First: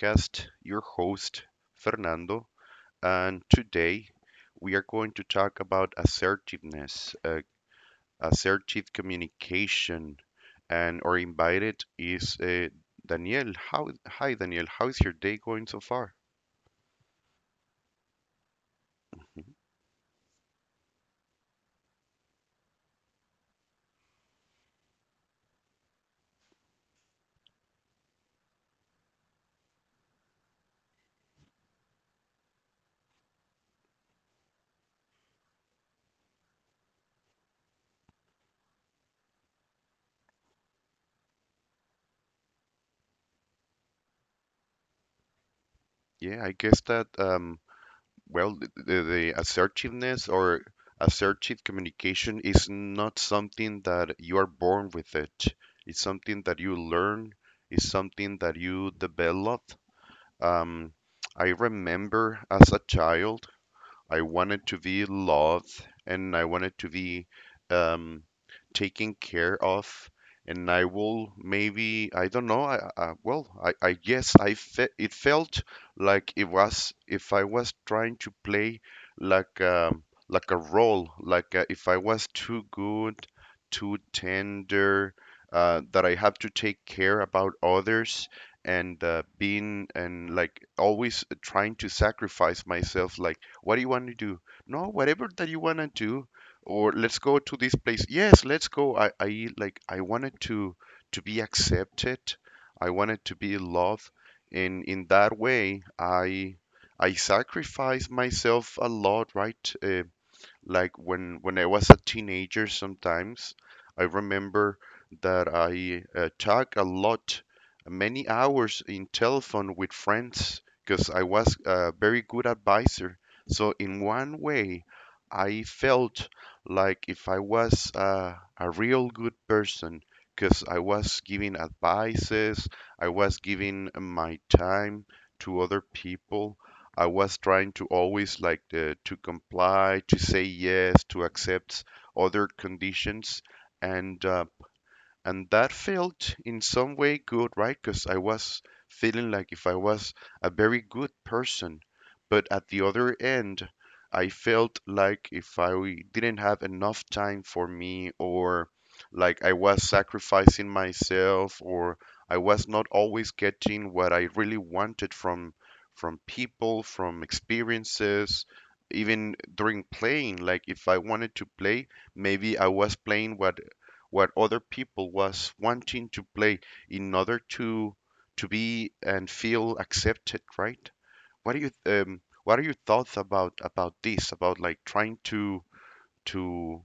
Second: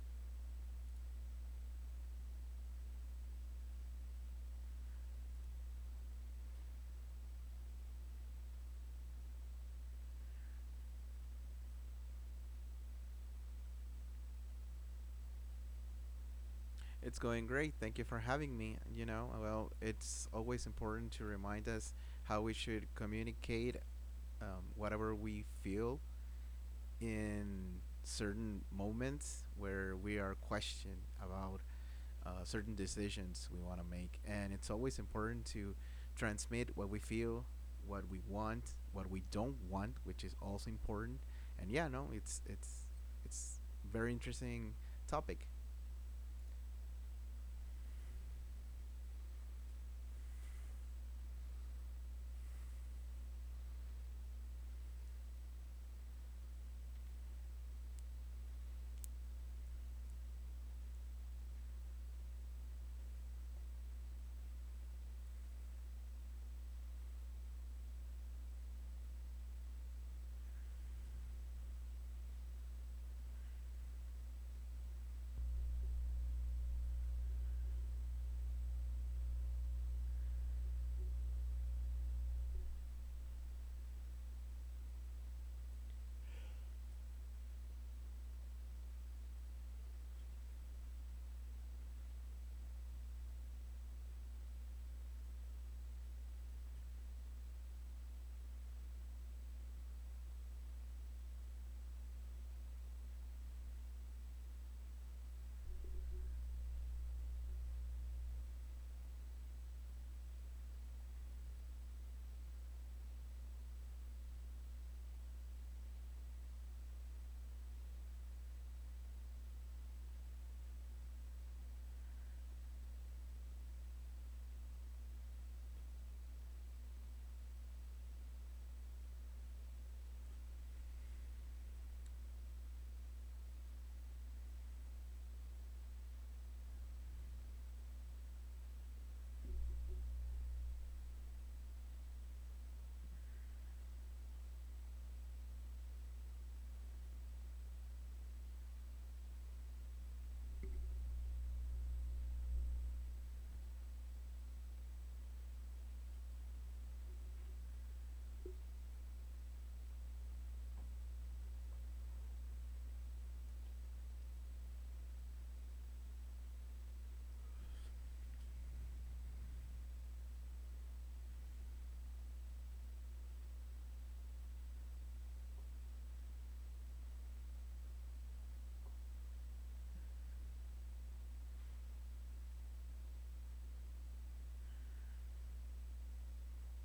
podcast. Your host, Fernando, and today we are going to talk about assertiveness, assertive communication, and our invited is Daniel. Hi, Daniel. How is your day going so far? It's going great. Thank you for having me. You know, Mhm. well, it's always important to remind us how we should communicate whatever we feel in certain moments where we are questioned about certain decisions we want to make. And it's always important to transmit what we feel, what we want, what we don't want, which is also important. And yeah, no, it's very interesting topic. Yeah, I guess that well, the assertiveness or assertive communication is not something that you are born with it. It's something that you learn, it's something that you develop. Um, I remember as a child I wanted to be loved and I wanted to be um, taken care of. And I will maybe, I don't know. I well, I guess I fe it felt like it was if I was trying to play like um, like a role, like if I was too good, too tender, that I have to take care about others and being and like always trying to sacrifice myself like what do you want to do? No, whatever that you want to do. Or let's go to this place. Yes, let's go. I like I wanted to be accepted. I wanted to be loved. And in that way, I sacrifice myself a lot, right? Like when I was a teenager, sometimes I remember that I talk a lot, many hours in telephone with friends because I was a very good advisor. So in one way, I felt like if I was a real good person because I was giving advices, I was giving my time to other people. I was trying to always like to comply, to say yes, to accept other conditions, and and that felt in some way good, right? Because I was feeling like if I was a very good person, but at the other end I felt like if I didn't have enough time for me, or like I was sacrificing myself, or I was not always getting what I really wanted from people, from experiences, even during playing. Like if I wanted to play, maybe I was playing what other people was wanting to play in order to be and feel accepted, right? What do you what are your thoughts about this, about like trying to to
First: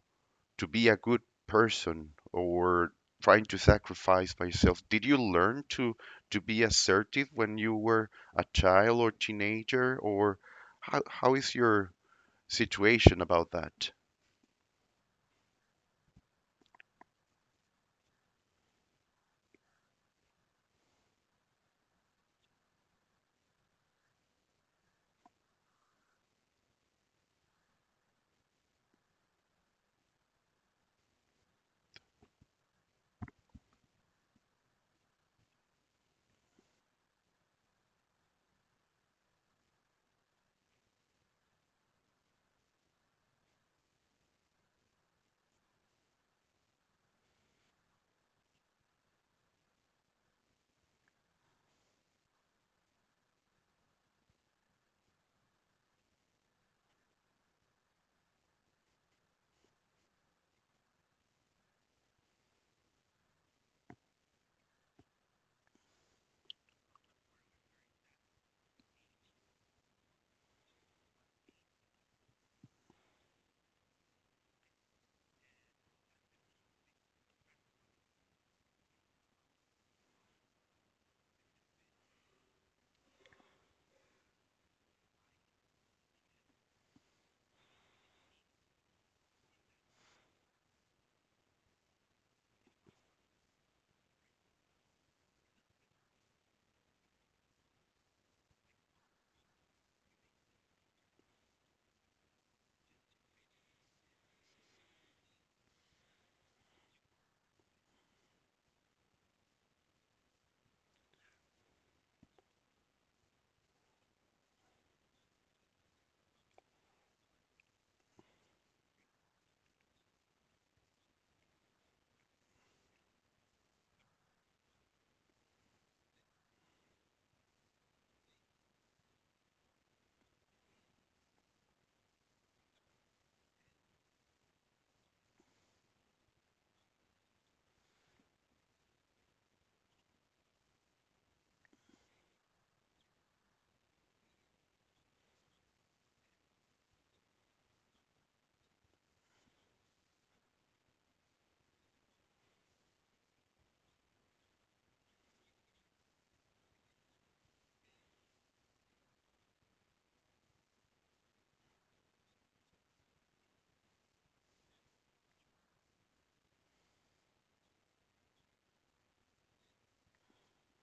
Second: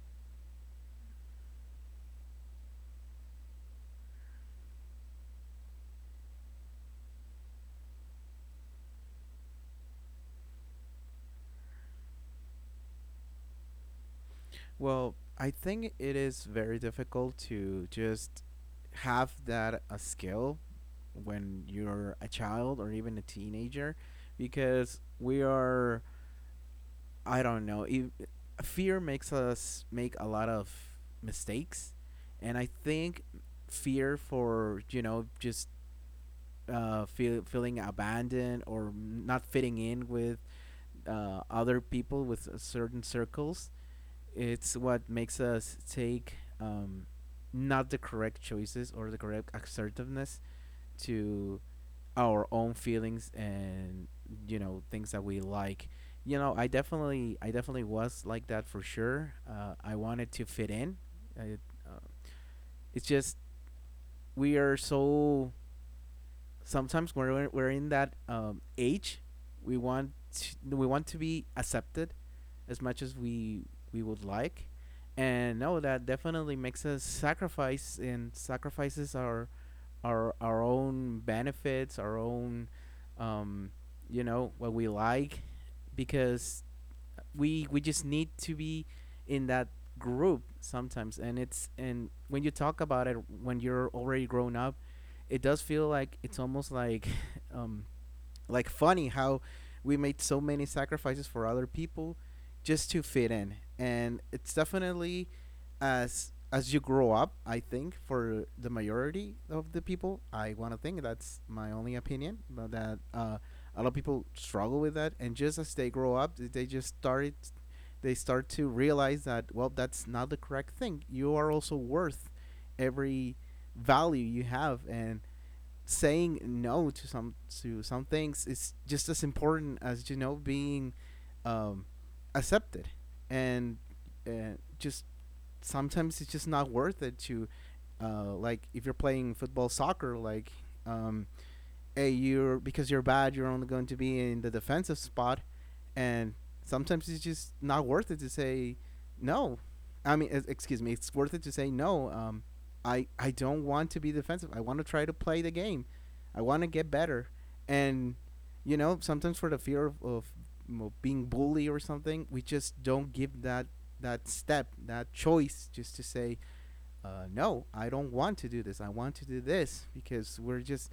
be a good person or trying to sacrifice by yourself? Did you learn to be assertive when you were a child or teenager, or how is your situation about that? Well, I think it is very difficult to just have that a skill when you're a child or even a teenager because we are I don't know, fear makes us make a lot of mistakes and I think fear for, you know, just feeling abandoned or not fitting in with other people with certain circles it's what makes us take um, not the correct choices or the correct assertiveness to our own feelings and you know things that we like. You know, I definitely was like that for sure. I wanted to fit in. I, uh, it's just we are so sometimes when we're in that age, we want we want to be accepted as much as we would like, and no, that definitely makes us sacrifice and sacrifices our our own benefits, our own um, you know what we like, because we just need to be in that group sometimes. And it's and when you talk about it when you're already grown up it does feel like it's almost like um like funny how we made so many sacrifices for other people just to fit in. And it's definitely as you grow up, I think for the majority of the people, I want to think that's my only opinion, but that a lot of people struggle with that, and just as they grow up they just start to realize that well that's not the correct thing. You are also worth every value you have, and saying no to some to some things is just as important as you know being um, accepted. And uh, just sometimes it's just not worth it to like if you're playing football soccer like um, hey, you're because you're bad, you're only going to be in the defensive spot, and sometimes it's just not worth it to say no. I mean, excuse me, it's worth it to say no. I don't want to be defensive. I want to try to play the game. I want to get better, and you know, sometimes for the fear of being bully or something, we just don't give that that step, that choice, just to say, no, I don't want to do this. I want to do this because we're just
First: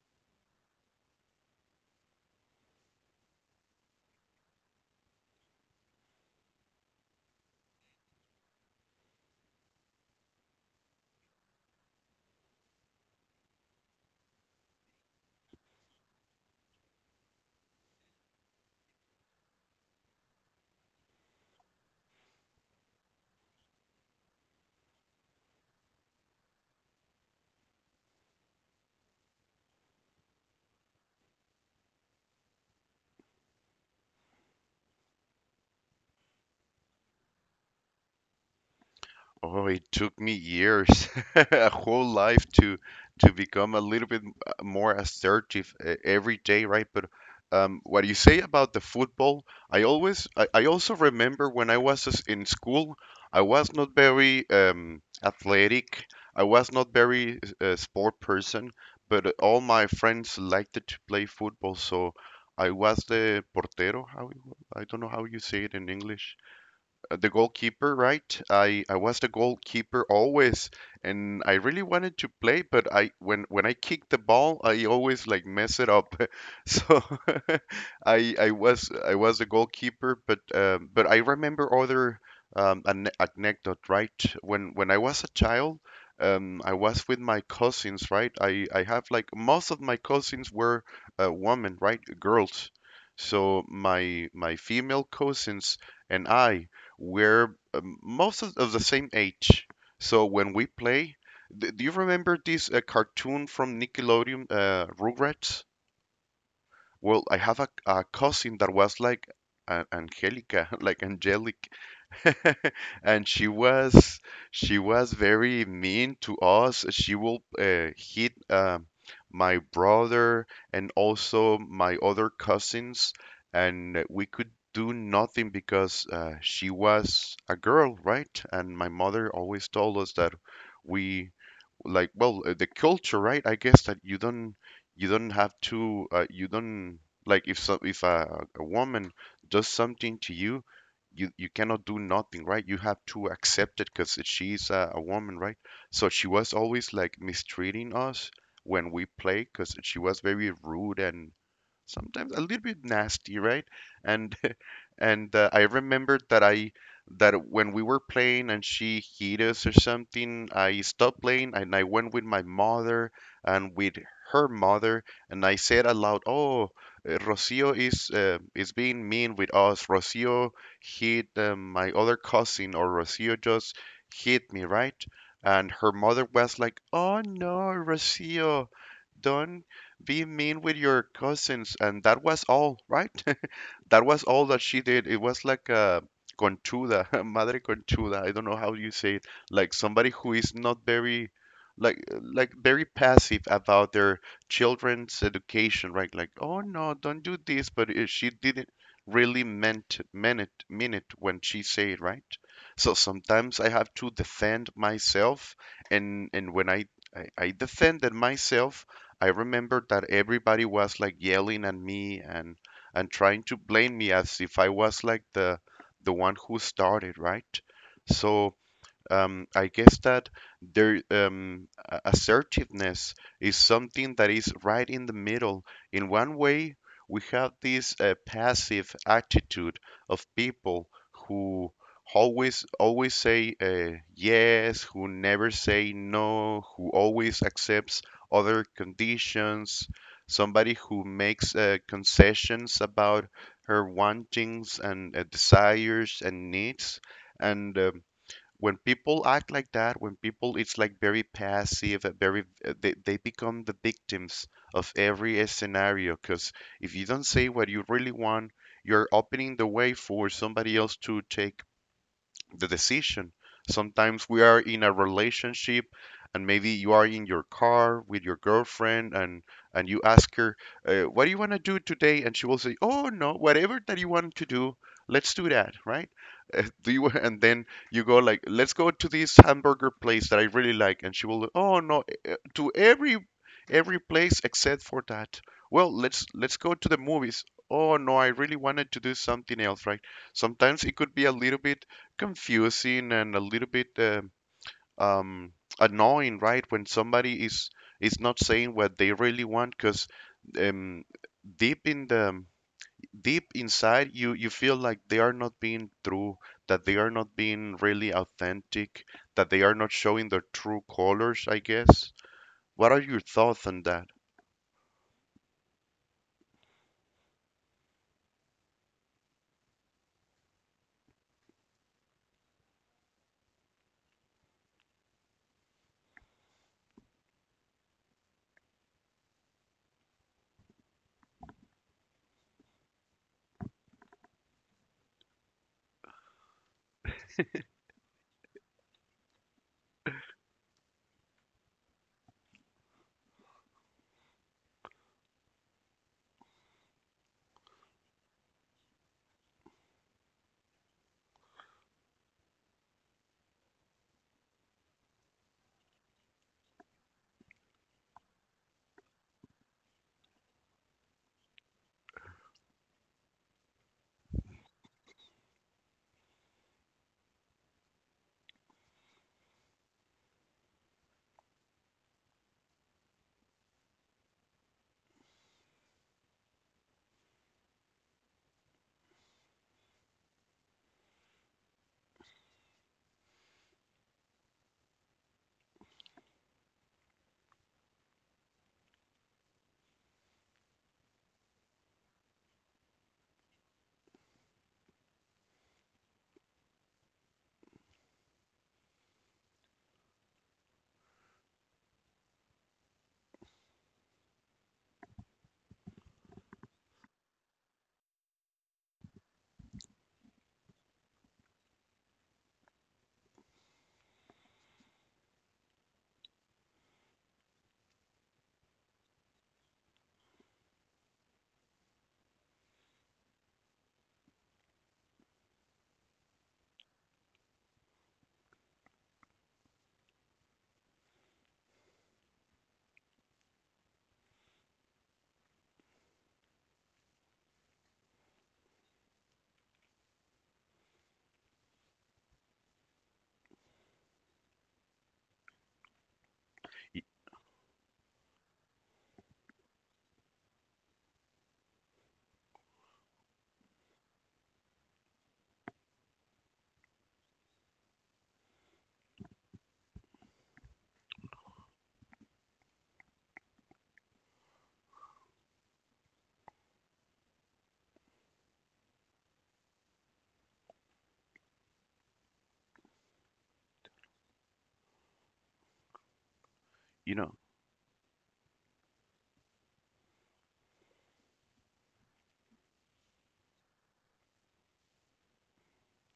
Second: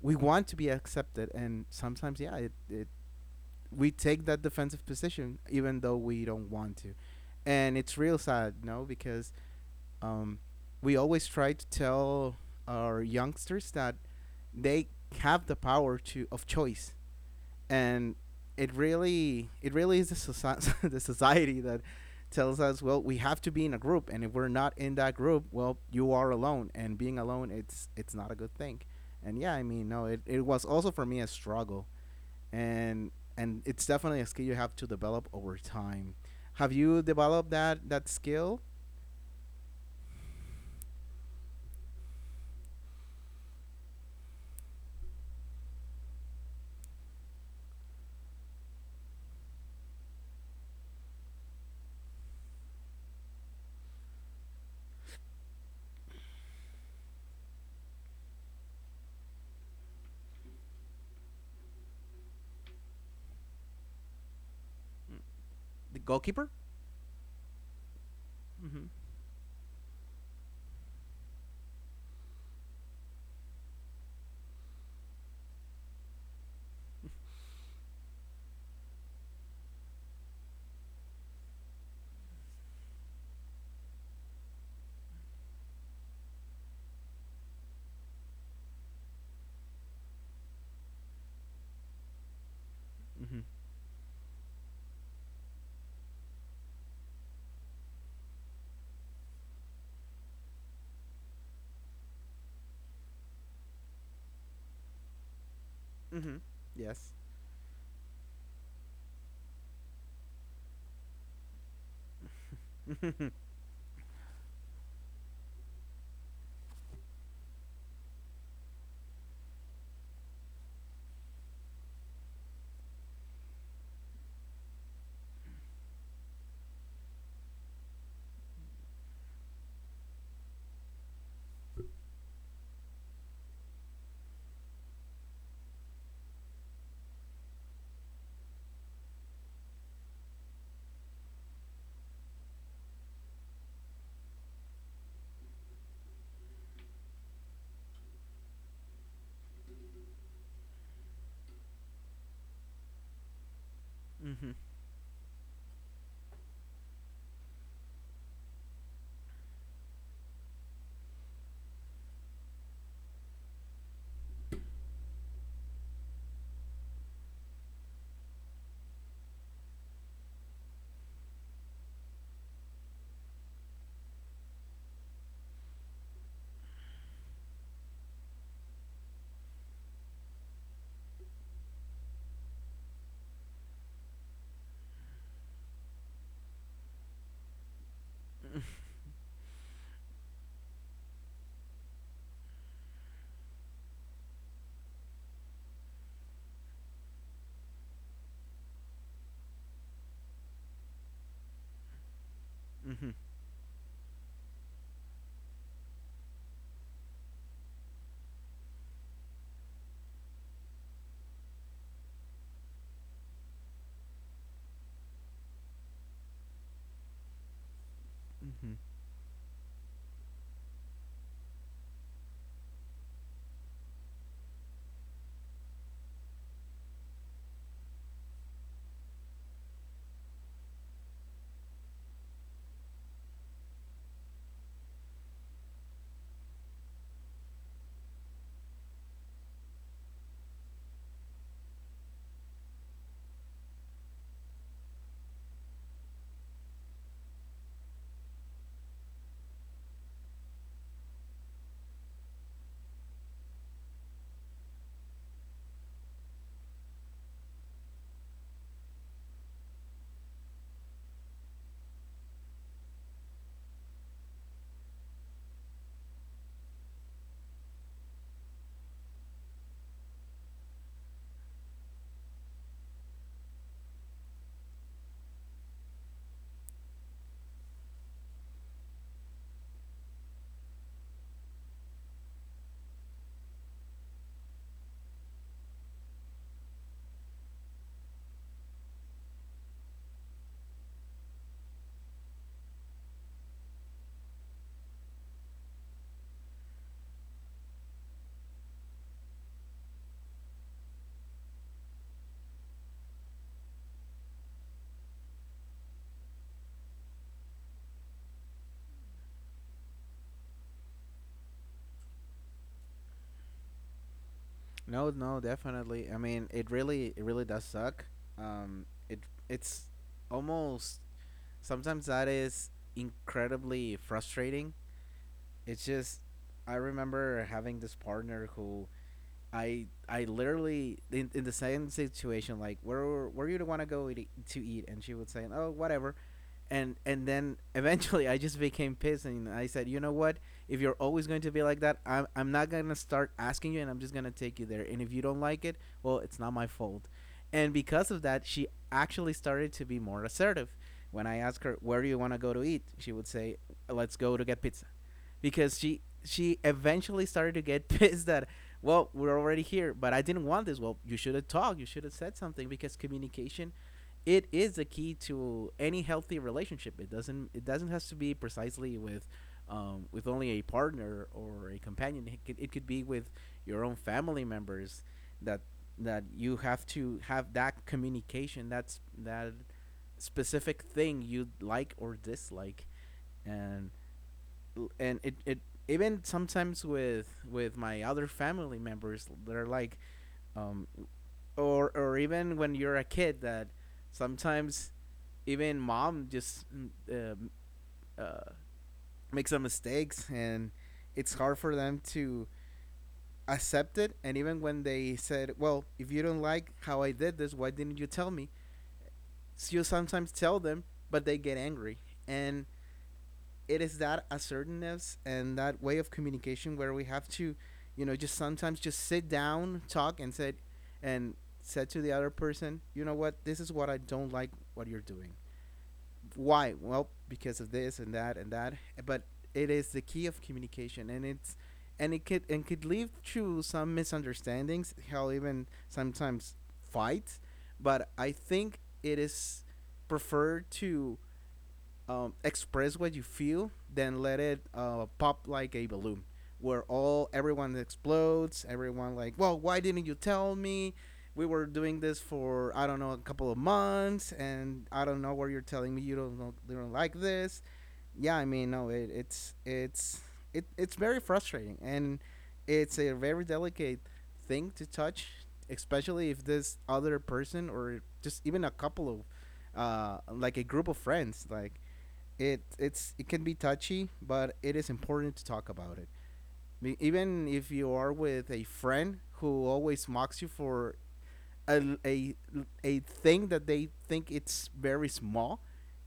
we want to be accepted, and sometimes yeah, it we take that defensive position even though we don't want to, and it's real sad, you know, because um, we always try to tell our youngsters that they have the power to of choice. And it really is the society that tells us well we have to be in a group, and if we're not in that group well you are alone, and being alone it's not a good thing. And yeah, I mean, no, it was also for me a struggle, and and it's definitely a skill you have to develop over time. Have you developed that that skill? Oh, it took me years, a whole life to become a little bit more assertive every day, right? But what you say about the football, I also remember when I was in school, I was not very athletic. I was not very sport person, but all my friends liked to play football, so I was the portero. I don't know how you say it in The English. goalkeeper. The goalkeeper, right? I Mm-hmm. I was the goalkeeper always, and I really wanted to play, but I when I kick the ball, I always like mess it up. So I was the goalkeeper, but I remember other an anecdote, right? When I was a child, I was with my cousins, right? I have like most of my cousins were women, right? Girls. Mm-hmm. So my female cousins and I we're most of the same age. So when we play, d do you remember this cartoon from Nickelodeon, Rugrats? Mm-hmm. Yes. Well, I have a cousin that was like Angelica, like angelic. And she was very mean to us. She will hit my brother and also my other cousins, and we could do nothing because she was a girl, right? And my mother always told us that we like well the culture, right? I guess that you don't have to you don't like if so if a, a woman does something to you, you you cannot do nothing, right? You have to accept it because she's a woman, right? So she was always like mistreating us when we play because she was very rude and sometimes a little bit nasty, right? And Mm-hmm. and I remembered that I that when we were playing and she hit us or something, I stopped playing and I went with my mother and with her mother and I said aloud, "Oh, Rocio is being mean with us. Rocio hit my other cousin, or Rocio just hit me, right?" And her mother was like, "Oh no, Rocio. Don't be mean with your cousins." And that was all, right? That was all that she did. It was like a conchuda, madre conchuda. I don't know how you say it. Like somebody who is not very, like very passive about their children's education, right? Like, oh no, don't do this. But she didn't really mean it when she said it, right? So Mm-hmm. sometimes I have to defend myself, and I defended myself. I remember that everybody was like yelling at me and trying to blame me as if I was like the one who started, right? So Mm-hmm. I guess that their assertiveness is something that is right in the middle. In one way, we have this passive attitude of people who always say yes, who never say no, who always accepts other conditions, somebody who makes concessions about her wantings and desires and needs, and when people act like that, when people it's like very passive, very they become the victims of every scenario. Because if you don't say what you really want, you're opening the way for somebody else to take the decision. Sometimes we are in a relationship and maybe you are in your car with your girlfriend and you ask her, "What do you want to do today?" And she will say, "Oh no, whatever that you want to do, let's do that," right? Do you and then you go like, "Let's go to this hamburger place that I really like," and she will, "Oh no, eh, eh, to every place except for that." Well, let's go to the movies. Oh no, I really wanted to do something else, right? Sometimes it could be a little bit confusing and a little bit um, annoying, right? When somebody is not saying what they really want, because um, deep in the deep inside, you feel like they are not being true, that they are not being really authentic, that they are not showing their true colors, I guess. What are your thoughts on that? No, no, definitely. I mean, it really does suck. Um, it it's almost sometimes that is incredibly frustrating. It's just I remember having this partner who I literally in the same situation like where you want to go eat, to eat, and she would say oh whatever, and then eventually I just became pissed and I said, you know what? If you're always going to be like that, I'm not gonna start asking you, and I'm just gonna take you there. And if you don't like it, well, it's not my fault. And because of that, she actually started to be more assertive. When I asked her, where do you want to go to eat? She would say, let's go to get pizza because she eventually started to get pissed that well we're already here but I didn't want this. Well, you should have talked, you should have said something, because communication it is the key to any healthy relationship. It doesn't has to be precisely with only a partner or a companion. It could be with your own family members that that you have to have that communication that's that specific thing you like or dislike. and and it even sometimes with my other family members they're like um or even when you're a kid that sometimes even mom just uh, makes some mistakes, and it's hard for them to accept it. And even when they said, well, if you don't like how I did this, why didn't you tell me? So you sometimes tell them, but they get angry. And it is that assertiveness and that way of communication where we have to, you know, just sometimes just sit down, talk, and said to the other person, you know what, this is what I don't like what you're doing. Why? Well, because of this and that and that. But it is the key of communication, and it's and it could lead to some misunderstandings, hell, even sometimes fights. But I think it is preferred to express what you feel than let it pop like a balloon where Y- all everyone explodes, everyone like well why didn't you tell me we were doing this for I don't know a couple of months and I don't know where you're telling me you don't know you don't like this. Yeah, I mean, no, it's very frustrating, and it's a very delicate thing to touch, especially if this other person or just even a couple of like a group of friends like it it can be touchy, but it is important to talk about it. You know. Even if you are with a friend who always mocks you for a, a, a thing that they think it's very small,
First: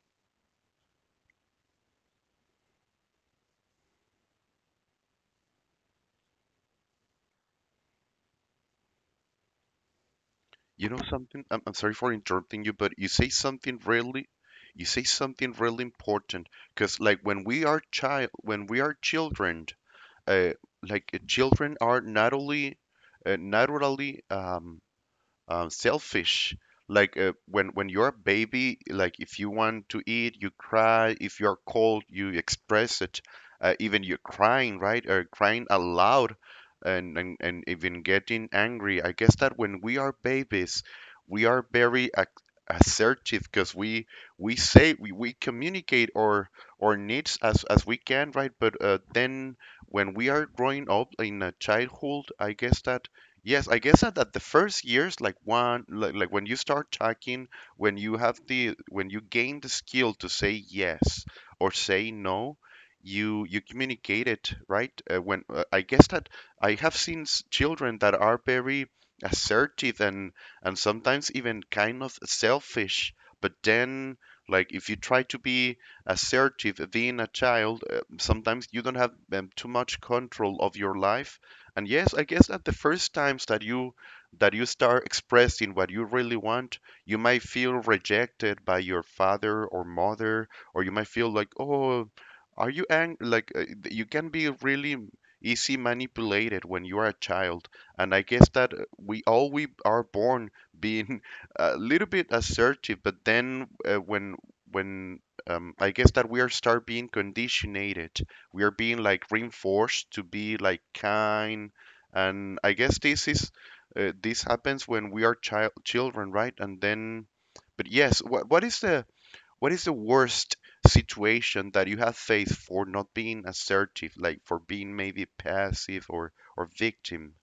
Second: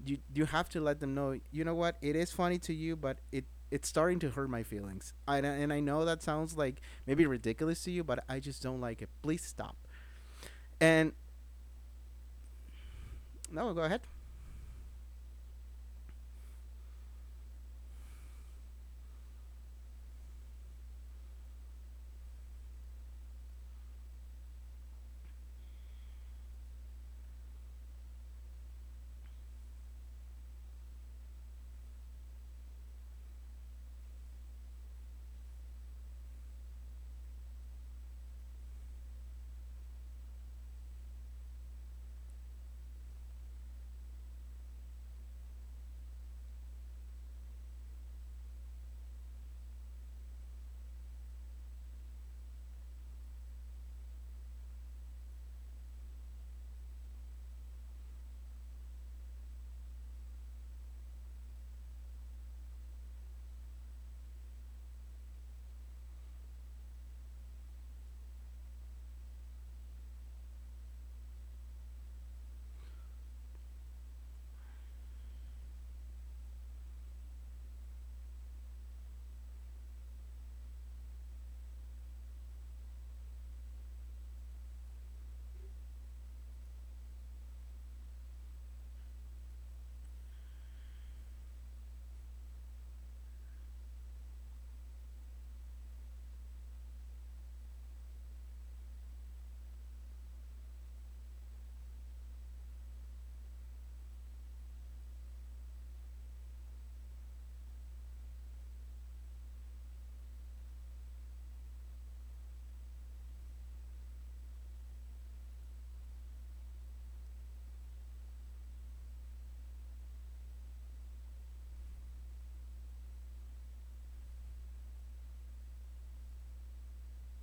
you have to let them know. You know what? It is funny to you, but it's starting to hurt my feelings. And I know that sounds like maybe ridiculous to you, but I just don't like it. Please stop. You know And something? I'm sorry for interrupting you, but no, go ahead. You say something really important. Because like when we are child, when we are children, uh, children are not only, naturally selfish. Like when you're a baby, like if you want to eat, you cry. If you're cold, you express it. Even you're crying, right? Or crying aloud, and, and even getting angry. I guess that when we are babies, we are very ac assertive because we communicate our needs as we can, right? But then when we are growing up in a childhood, I guess that yes, I guess that the first years, like one, like when you start talking, when you have the, when you gain the skill to say yes or say no, you communicate it, right? When I guess that I have seen children that are very assertive and sometimes even kind of selfish, but then like if you try to be assertive being a child, sometimes you don't have too much control of your life, and yes, I guess that the first times that you start expressing what you really want, you might feel rejected by your father or mother, or you might feel like, oh, are you ang like th- you can be really easy manipulated when you are a child. And I guess that we are born being a little bit assertive, but then when I guess that we are start being conditioned, we are being like reinforced to be like kind. And I guess this is this happens when we are children, right? And then but yes, what is the worst situation that you have faced for not being assertive, like for being maybe passive or victim?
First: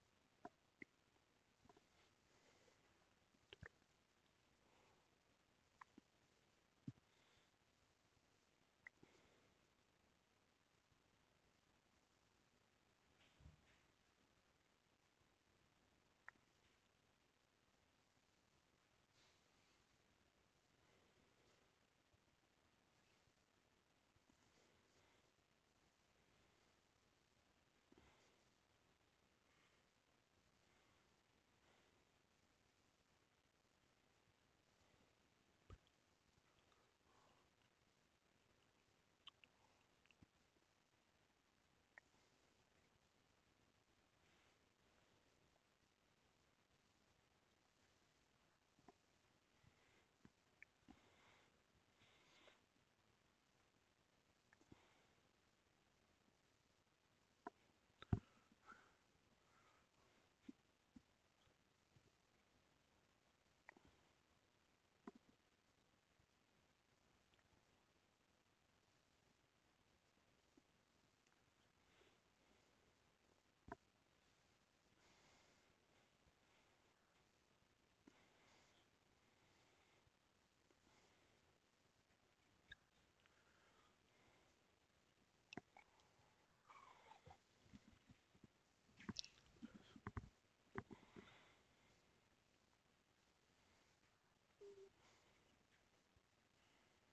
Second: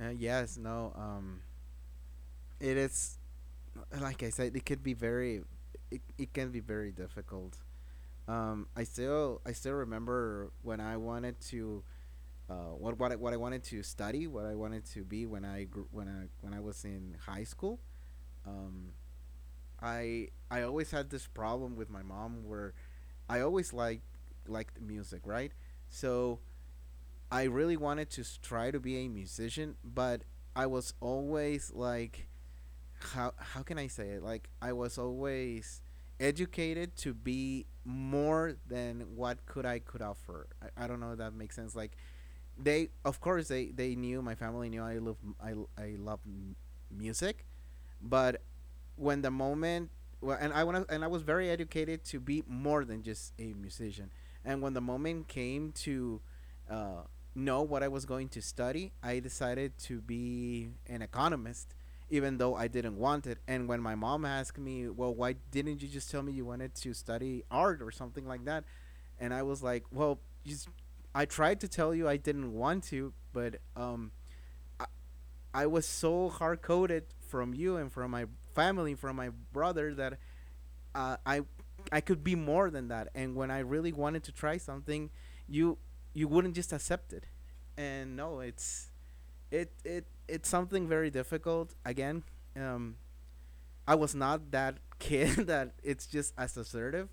Yes, no. It is like I said, it could be very, it can be very difficult. I still remember when I wanted to what I wanted to study, what I wanted to be when I when I was in high school. Um, I always had this problem with my mom where I always liked music, right? So I really wanted to try to be a musician, but I was always like how can I say it? Like I was always educated to be more than what could offer. I don't know if that makes sense. Like they, of course, they knew my family knew I love I I love music, but when the moment well, and I want and I was very educated to be more than just a musician. And when the moment came to uh, know what I was going to study, I decided to be an economist, even though I didn't want it. And when my mom asked me, "Well, why didn't you just tell me you wanted to study art or something like that?" and I was like, "Well, just I tried to tell you I didn't want to, but. I was so hard coded from you and from my family, from my brother that uh, I I could be more than that. And when I really wanted to try something, you you wouldn't just accept it. And no, it's it's something very difficult. Again, um, I was not that kid that it's just as assertive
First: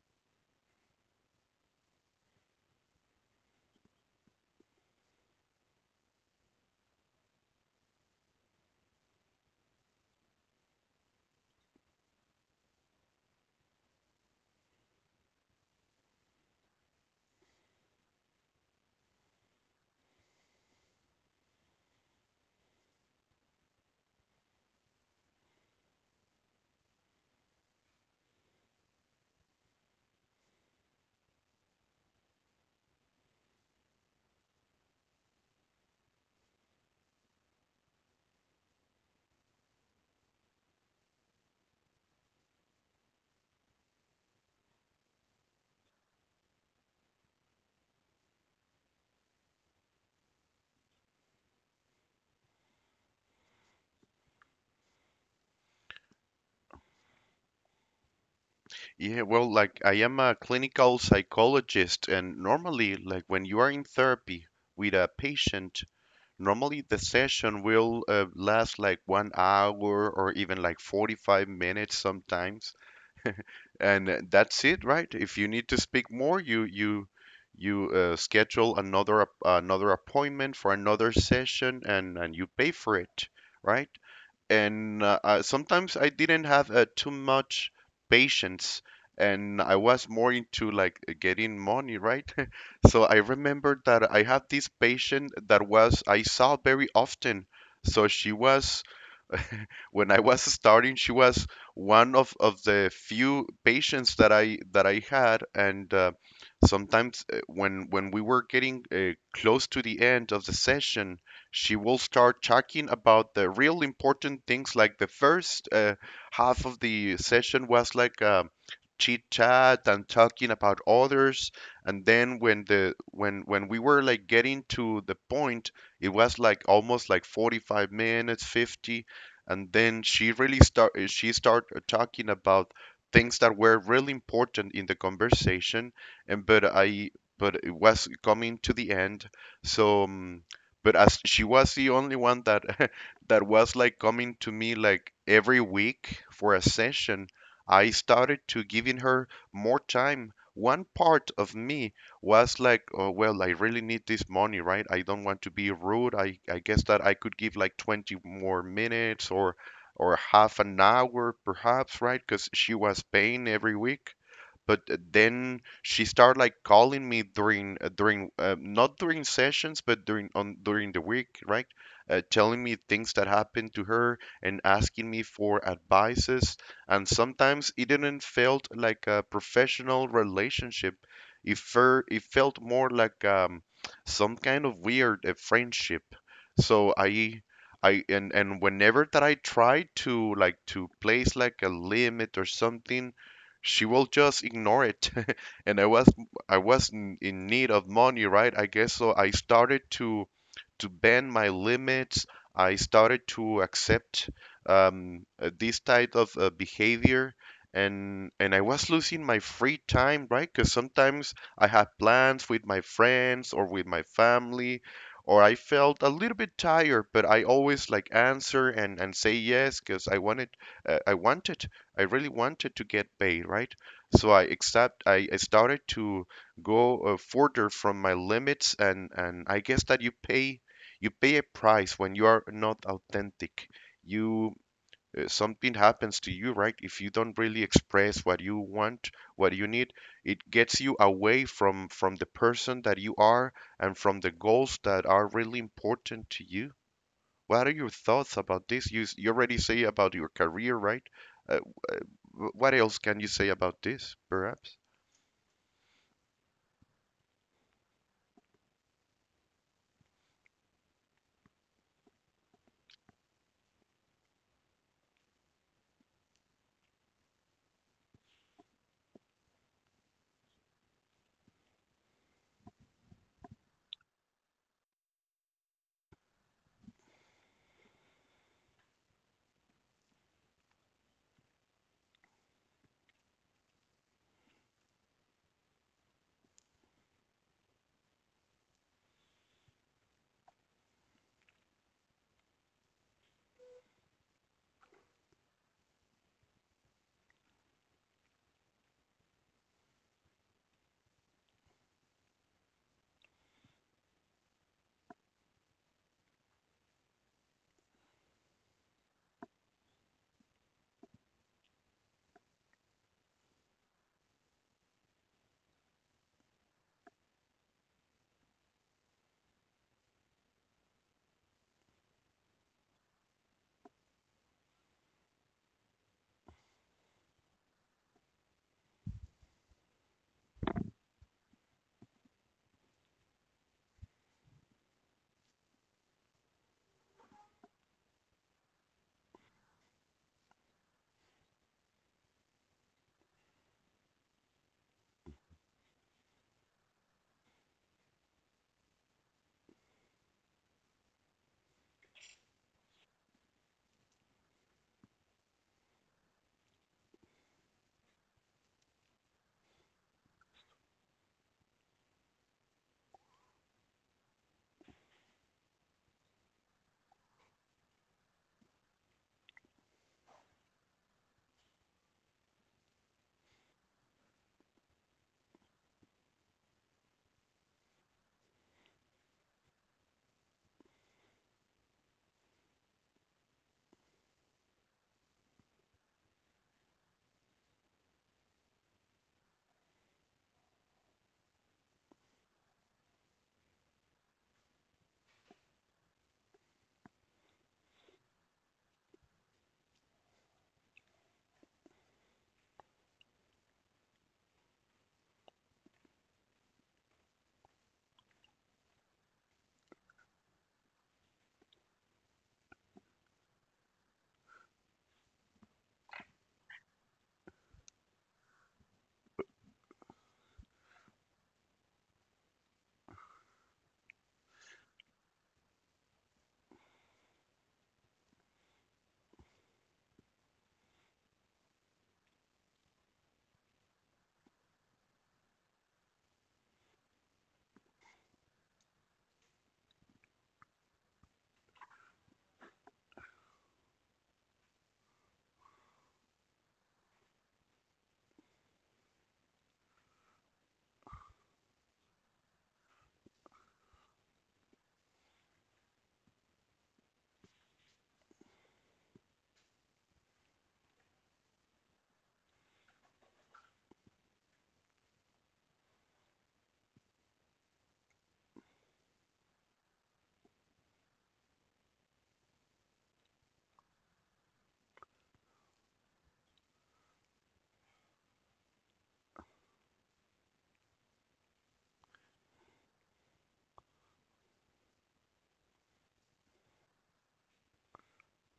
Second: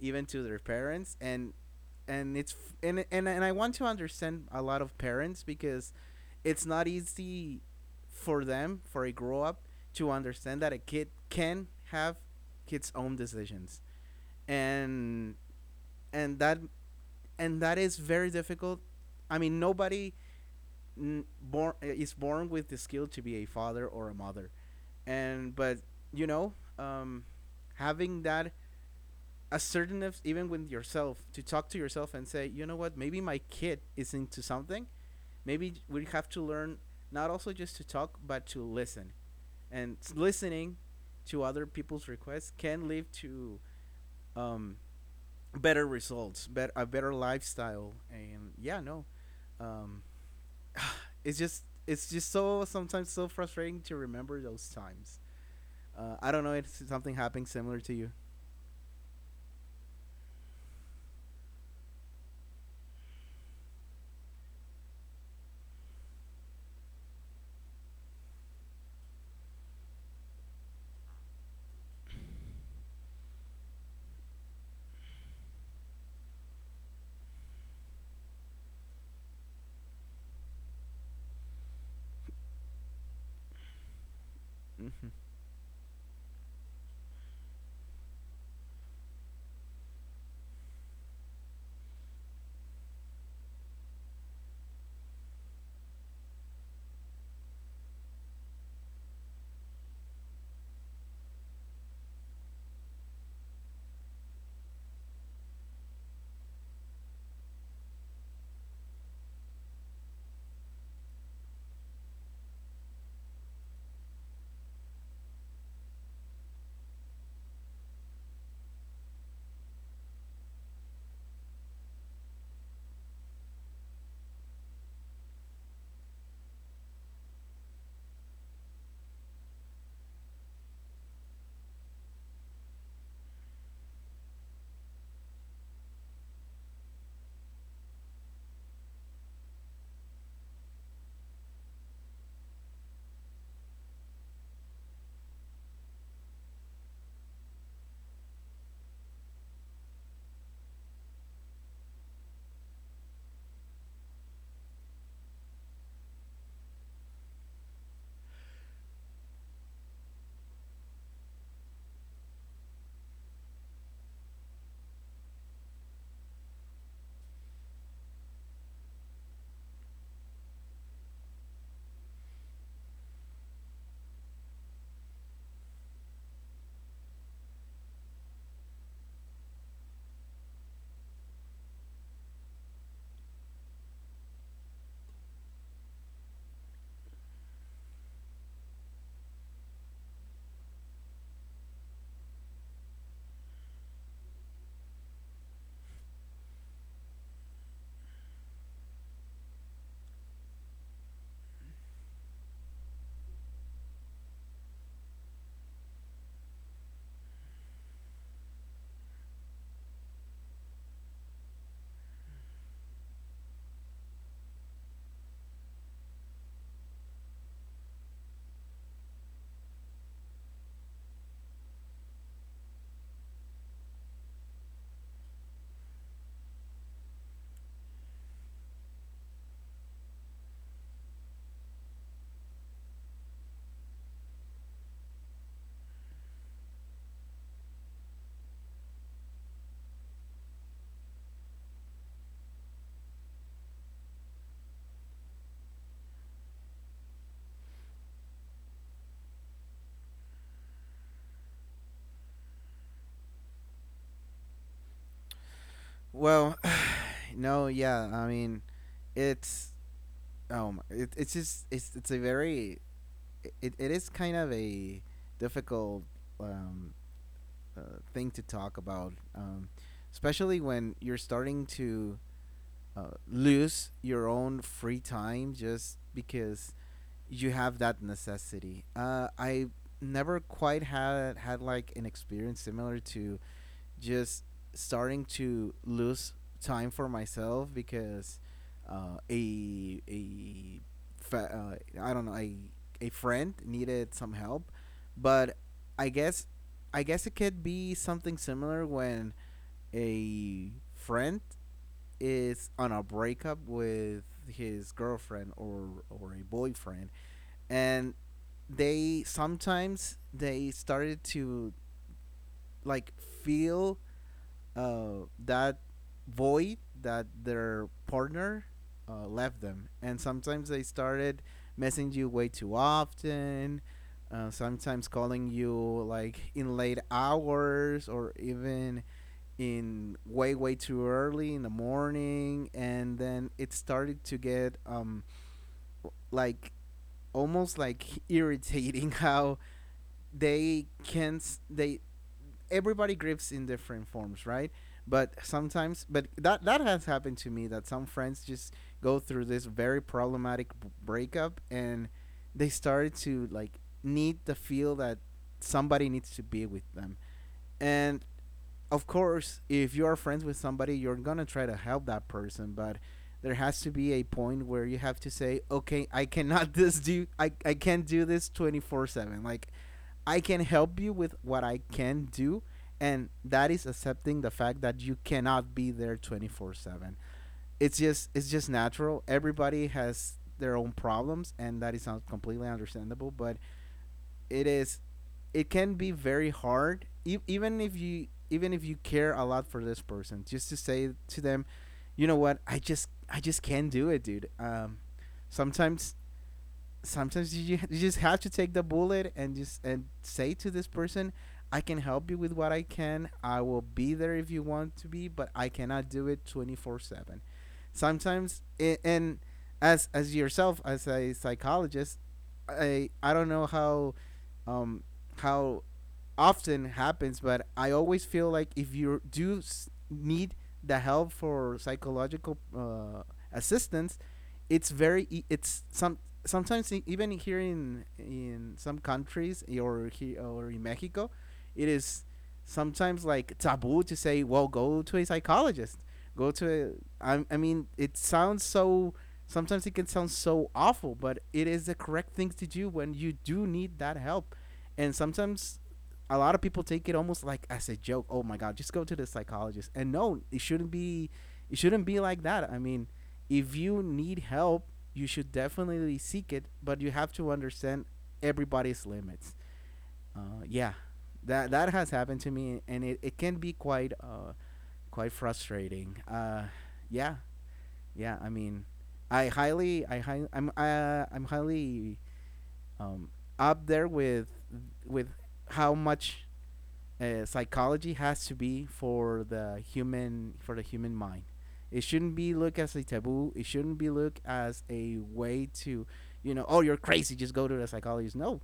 even to their parents and it's and I want to understand a lot of parents because it's not easy for them for a grow up to understand that a kid can have its own decisions and and that and that is very difficult. I mean, nobody born is born with the skill to be a father or a mother, and but you know um having that assertiveness even with yourself to talk to yourself and say, you know what, maybe my kid is into something, maybe we have to learn not also just to talk but to listen. And listening to other people's requests can lead to um, better results, a better lifestyle. And yeah, no, um, it's just, it's just so sometimes so frustrating to remember those times. I don't know if something happened similar to you. Yeah, well, like I am a clinical psychologist, and normally like when you are in therapy with a patient, normally the session will last like 1 hour or even like 45 minutes sometimes, and that's it, right? If you need to speak more, you schedule another appointment for another session, and you pay for it, right? And Mhm. Sometimes I didn't have too much patience, and I was more into like getting money, right? So I remember that I had this patient that was I saw very often. So she was, when I was starting, she was one of the few patients that I had, and sometimes when we were getting close to the end of the session, she will start talking about the real important things. Like the first half of the session was like chit chat and talking about others, and then when the when we were like getting to the point, it was like almost like 45 minutes, 50, and then she really start she started talking about things that were really important in the conversation. And but i but it was coming to the end. So um, but as she was the only one that that was like coming to me like every week for a session, I started to giving her more time. One part of me was like, oh, well, I really need this money, right? I don't want to be rude. I guess that I could give like 20 more minutes or half an hour perhaps, right? Because she was paying every week. But then she started like calling me during not during sessions, but during the week, right? Telling me things that happened to her and asking me for advices. And sometimes it didn't felt like a professional relationship. It felt more like some kind of weird friendship. So I And whenever that I tried to like to place like a limit or something, she will just ignore it. And I was in need of money, right? I guess so. I started to bend my limits. I started to accept this type of behavior, and I was losing my free time, right? Because sometimes I had plans with my friends or with my family, or I felt a little bit tired, but I always like answer and say yes because I wanted uh, I wanted I really wanted to get paid, right? So I started to go further from my limits, and I guess that you pay a price when you are not authentic. You Something happens to you, right? If you don't really express what you want, what you need, it gets you away from the person that you are and from the goals that are really important to you. What are your thoughts about this? You already say about your career, right? Uh, w- uh, what else can you say about this, perhaps? Well, no, yeah. I mean, it's it's just it's a very, it is kind of a difficult um, thing to talk about, especially when you're starting to lose your own free time just because you have that necessity. I never quite had like an experience similar to just starting to lose time for myself because uh, a a I don't know, a friend needed some help. But I guess, I guess it could be something similar when a friend is on a breakup with his girlfriend or a boyfriend, and they sometimes they started to like feel that void that their partner left them. And sometimes they started messaging you way too often. Sometimes calling you like in late hours or even in way way too early in the morning. And then it started to get like almost like irritating how they can't, they, everybody grieves in different forms, right? But sometimes, but that that has happened to me that some friends just go through this very problematic breakup, and they started to like need the feel that somebody needs to be with them. And of course, if you are friends with somebody, you're gonna try to help that person. But there has to be a point where you have to say, okay, I cannot this do, I can't do this 24 seven. Like, I can help you with what I can do, and that is accepting the fact that you cannot be there 24 seven. It's just natural. Everybody has their own problems, and that is not completely understandable, but it is, it can be very hard even if you, even if you care a lot for this person, just to say to them, you know what, I just I just can't do it, dude. Sometimes, sometimes you, you just have to take the bullet and just and say to this person, I can help you with what I can. I will be there if you want to be, but I cannot do it 24/7. Sometimes and as yourself as a psychologist, I don't know how um how often happens, but I always feel like if you do need the help for psychological assistance, it's very it's some, sometimes even here in some countries, or here or in Mexico, it is sometimes like taboo to say, well, go to a psychologist. Go to a, I mean, it sounds so. Sometimes it can sound so awful, but it is the correct thing to do when you do need that help. And sometimes a lot of people take it almost like as a joke. Oh my god, just go to the psychologist. And no, it shouldn't be. It shouldn't be like that. I mean, if you need help, you should definitely seek it, but you have to understand everybody's limits. Yeah, that that has happened to me, and it can be quite quite frustrating. Yeah, yeah. I mean, I'm highly um, up there with how much psychology has to be for the human, for the human mind. It shouldn't be looked as a taboo. It shouldn't be looked as a way to, you know, oh, you're crazy, just go to the psychologist. No,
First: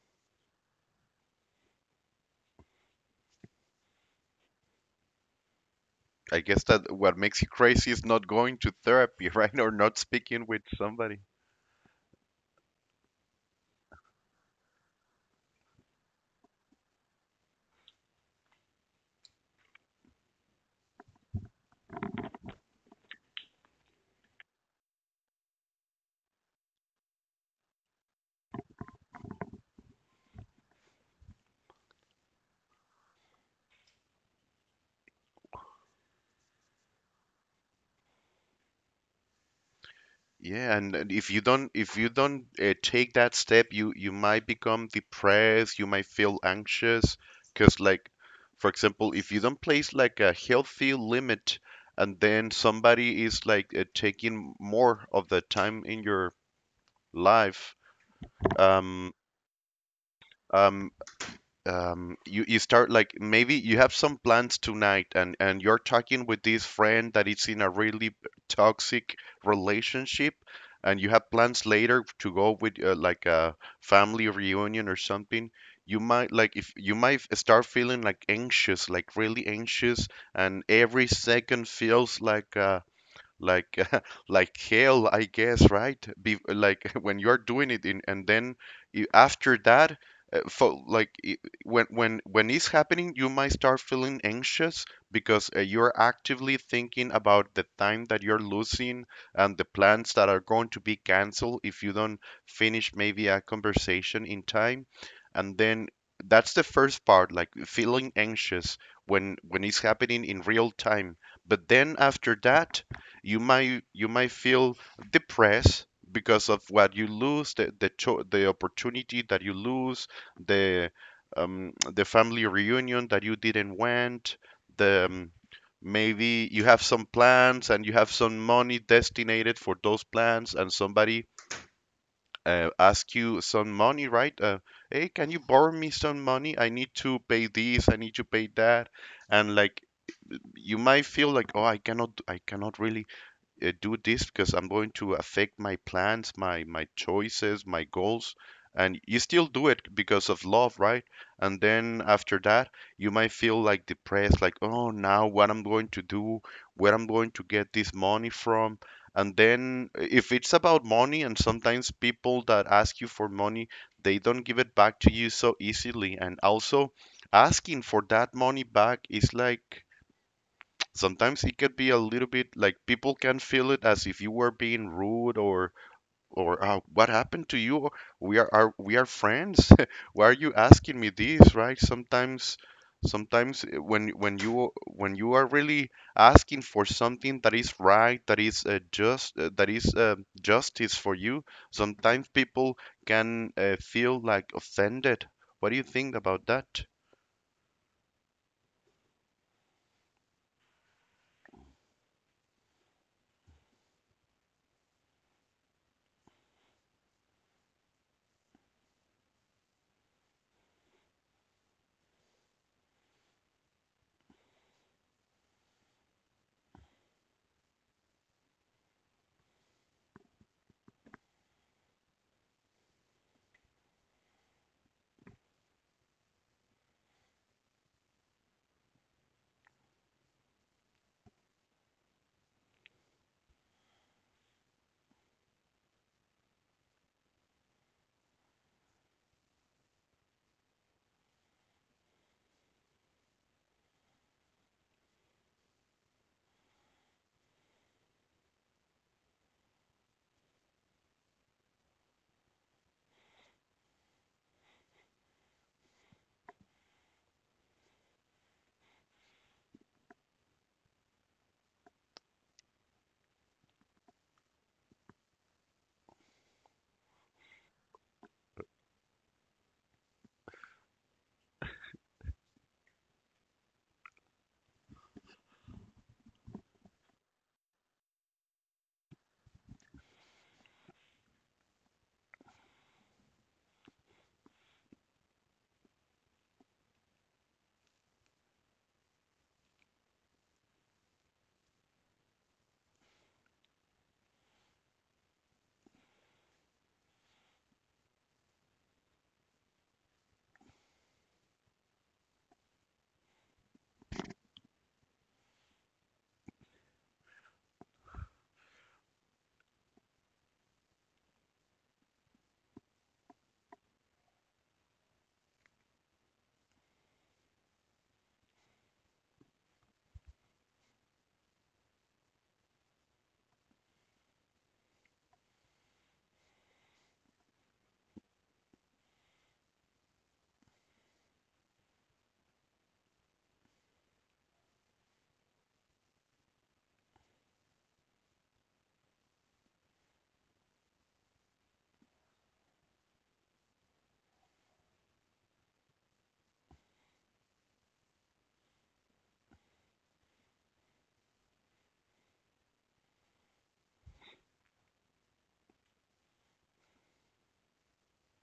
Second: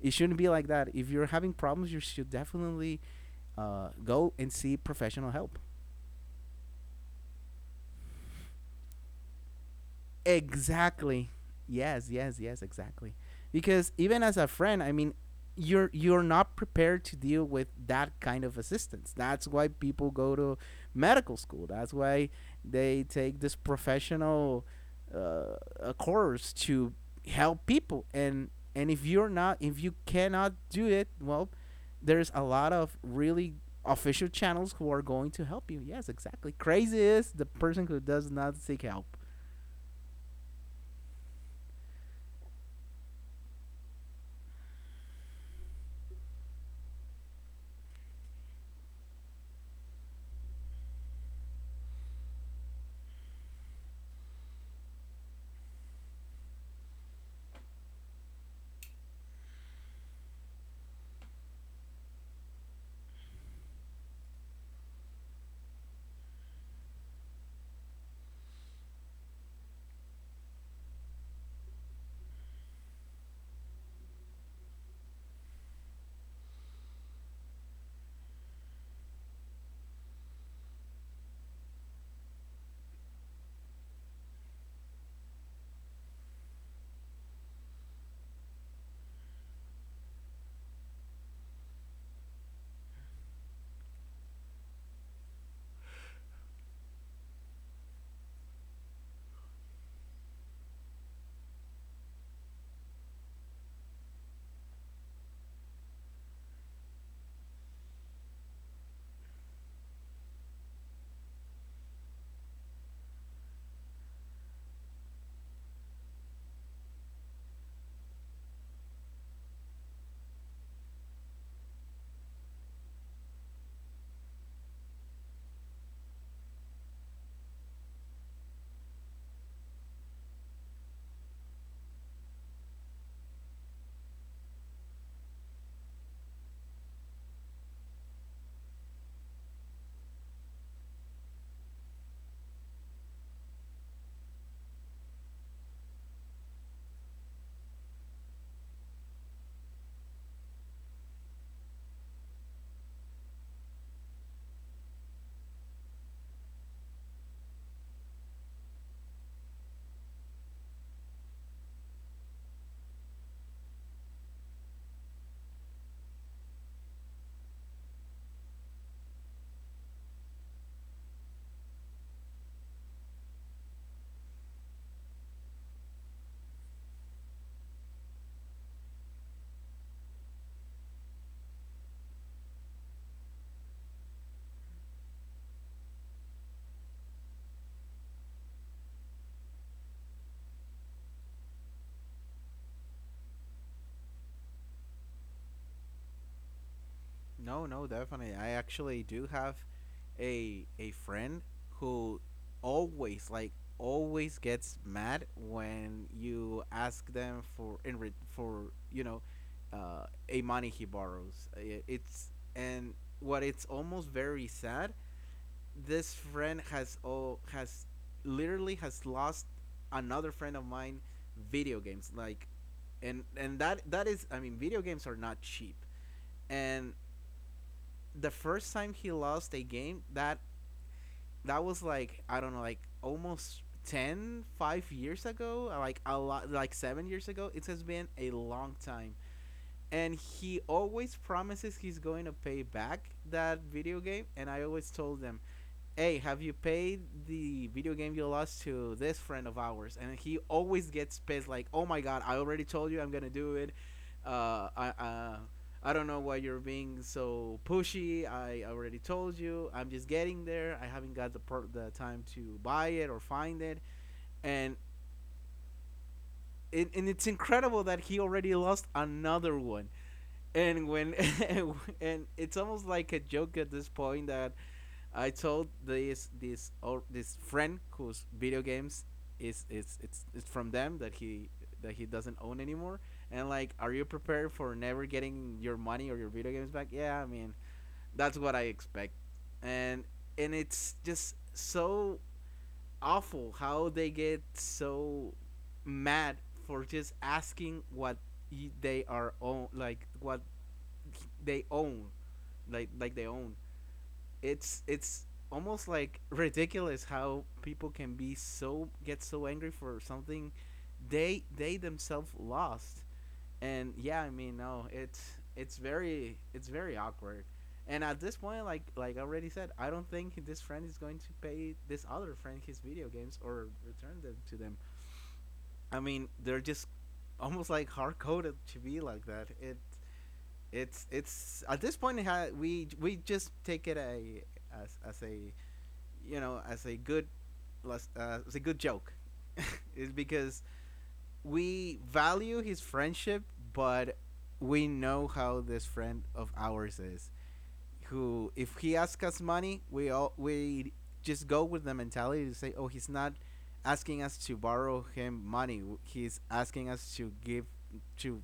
it shouldn't be like that. If you're having problems, you should definitely go and see professional help. I guess that what makes you crazy is not going to therapy, right? Or not speaking with somebody. Exactly. Yes, yes, yes, exactly. Because even as a friend, I mean, you're not prepared to deal with that kind of assistance. That's why people go to medical school. That's why they take this professional a course to help people. And if you're not, if you cannot do it, well, there's a lot of really official channels who are going to help you. Yes, exactly. Crazy is the person who does not seek help. Yeah, and if you don't take that step, you might become depressed, you might feel anxious, because, like, for example, if you don't place like a healthy limit, and then somebody is like taking more of the time in your life, um um you start like maybe you have some plans tonight and you're talking with this friend that is in a really toxic relationship, and you have plans later to go with like a family reunion or something. You might like if you might start feeling like anxious, like really anxious, and every second feels like like like hell, I guess, right? Like when you're doing it in, and then you, after that, uh, fo- like i- when when it's happening, you might start feeling anxious because you're actively thinking about the time that you're losing and the plans that are going to be canceled if you don't finish maybe a conversation in time. And then that's the first part, like feeling anxious when it's happening in real time. But then after that, you might feel depressed because of what you lose, the opportunity that you lose, the the family reunion that you didn't went, the maybe you have some plans and you have some money destinated for those plans, and somebody ask you some money, right? Hey, can you borrow me some money? I need to pay this, I need to pay that. And like, you might feel like, oh, I cannot really do this because I'm going to affect my plans, my choices, my goals, and you still do it because of love, right? And then after that, you might feel like depressed, like, oh, now what I'm going to do, where I'm going to get this money from. And then if it's about money, and sometimes people that ask you for money, they don't give it back to you so easily. And also asking for that money back is like sometimes it could be a little bit like people can feel it as if you were being rude, or what happened to you? We are friends. Why are you asking me this, right? Sometimes when you are really asking for something that is right, that is just, that is justice for you, sometimes people can feel like offended. What do you think about that? No, no, definitely. I actually do have a friend who always like always gets mad when you ask them for, for, you know, a money he borrows. I- It's, and what, it's almost very sad. This friend has literally has lost another friend of mine video games, like. And that that is, I mean, video games are not cheap. And the first time he lost a game that that was like, I don't know, like almost 10, 5 years ago, like a lot, like 7 years ago. It has been a long time. And he always promises he's going to pay back that video game, and I always told them, hey, have you paid the video game you lost to this friend of ours? And he always gets pissed, like, oh my god, I already told you, I'm gonna do it. Uh, I, uh, I don't know why you're being so pushy. I already told you. I'm just getting there. I haven't got the the time to buy it or find it. And and it's incredible that he already lost another one. And when and it's almost like a joke at this point that I told this, this or this friend whose video games is, it's it's from them that he, that he doesn't own anymore. And like, are you prepared for never getting your money or your video games back? Yeah, I mean, that's what I expect. And and it's just so awful how they get so mad for just asking what they are own, like what they own, like they own. It's almost like ridiculous how people can be so, get so angry for something they themselves lost. And yeah, I mean, no, it's it's very, it's very awkward. And at this point, like I already said, I don't think this friend is going to pay this other friend his video games or return them to them. I mean, they're just almost like hard coded to be like that. It's at this point, we just take it a, as a, you know, as a good joke, is because we value his friendship, but we know how this friend of ours is. Who, if he asks us money, we just go with the mentality to say, oh, he's not asking us to borrow him money. He's asking us to give to,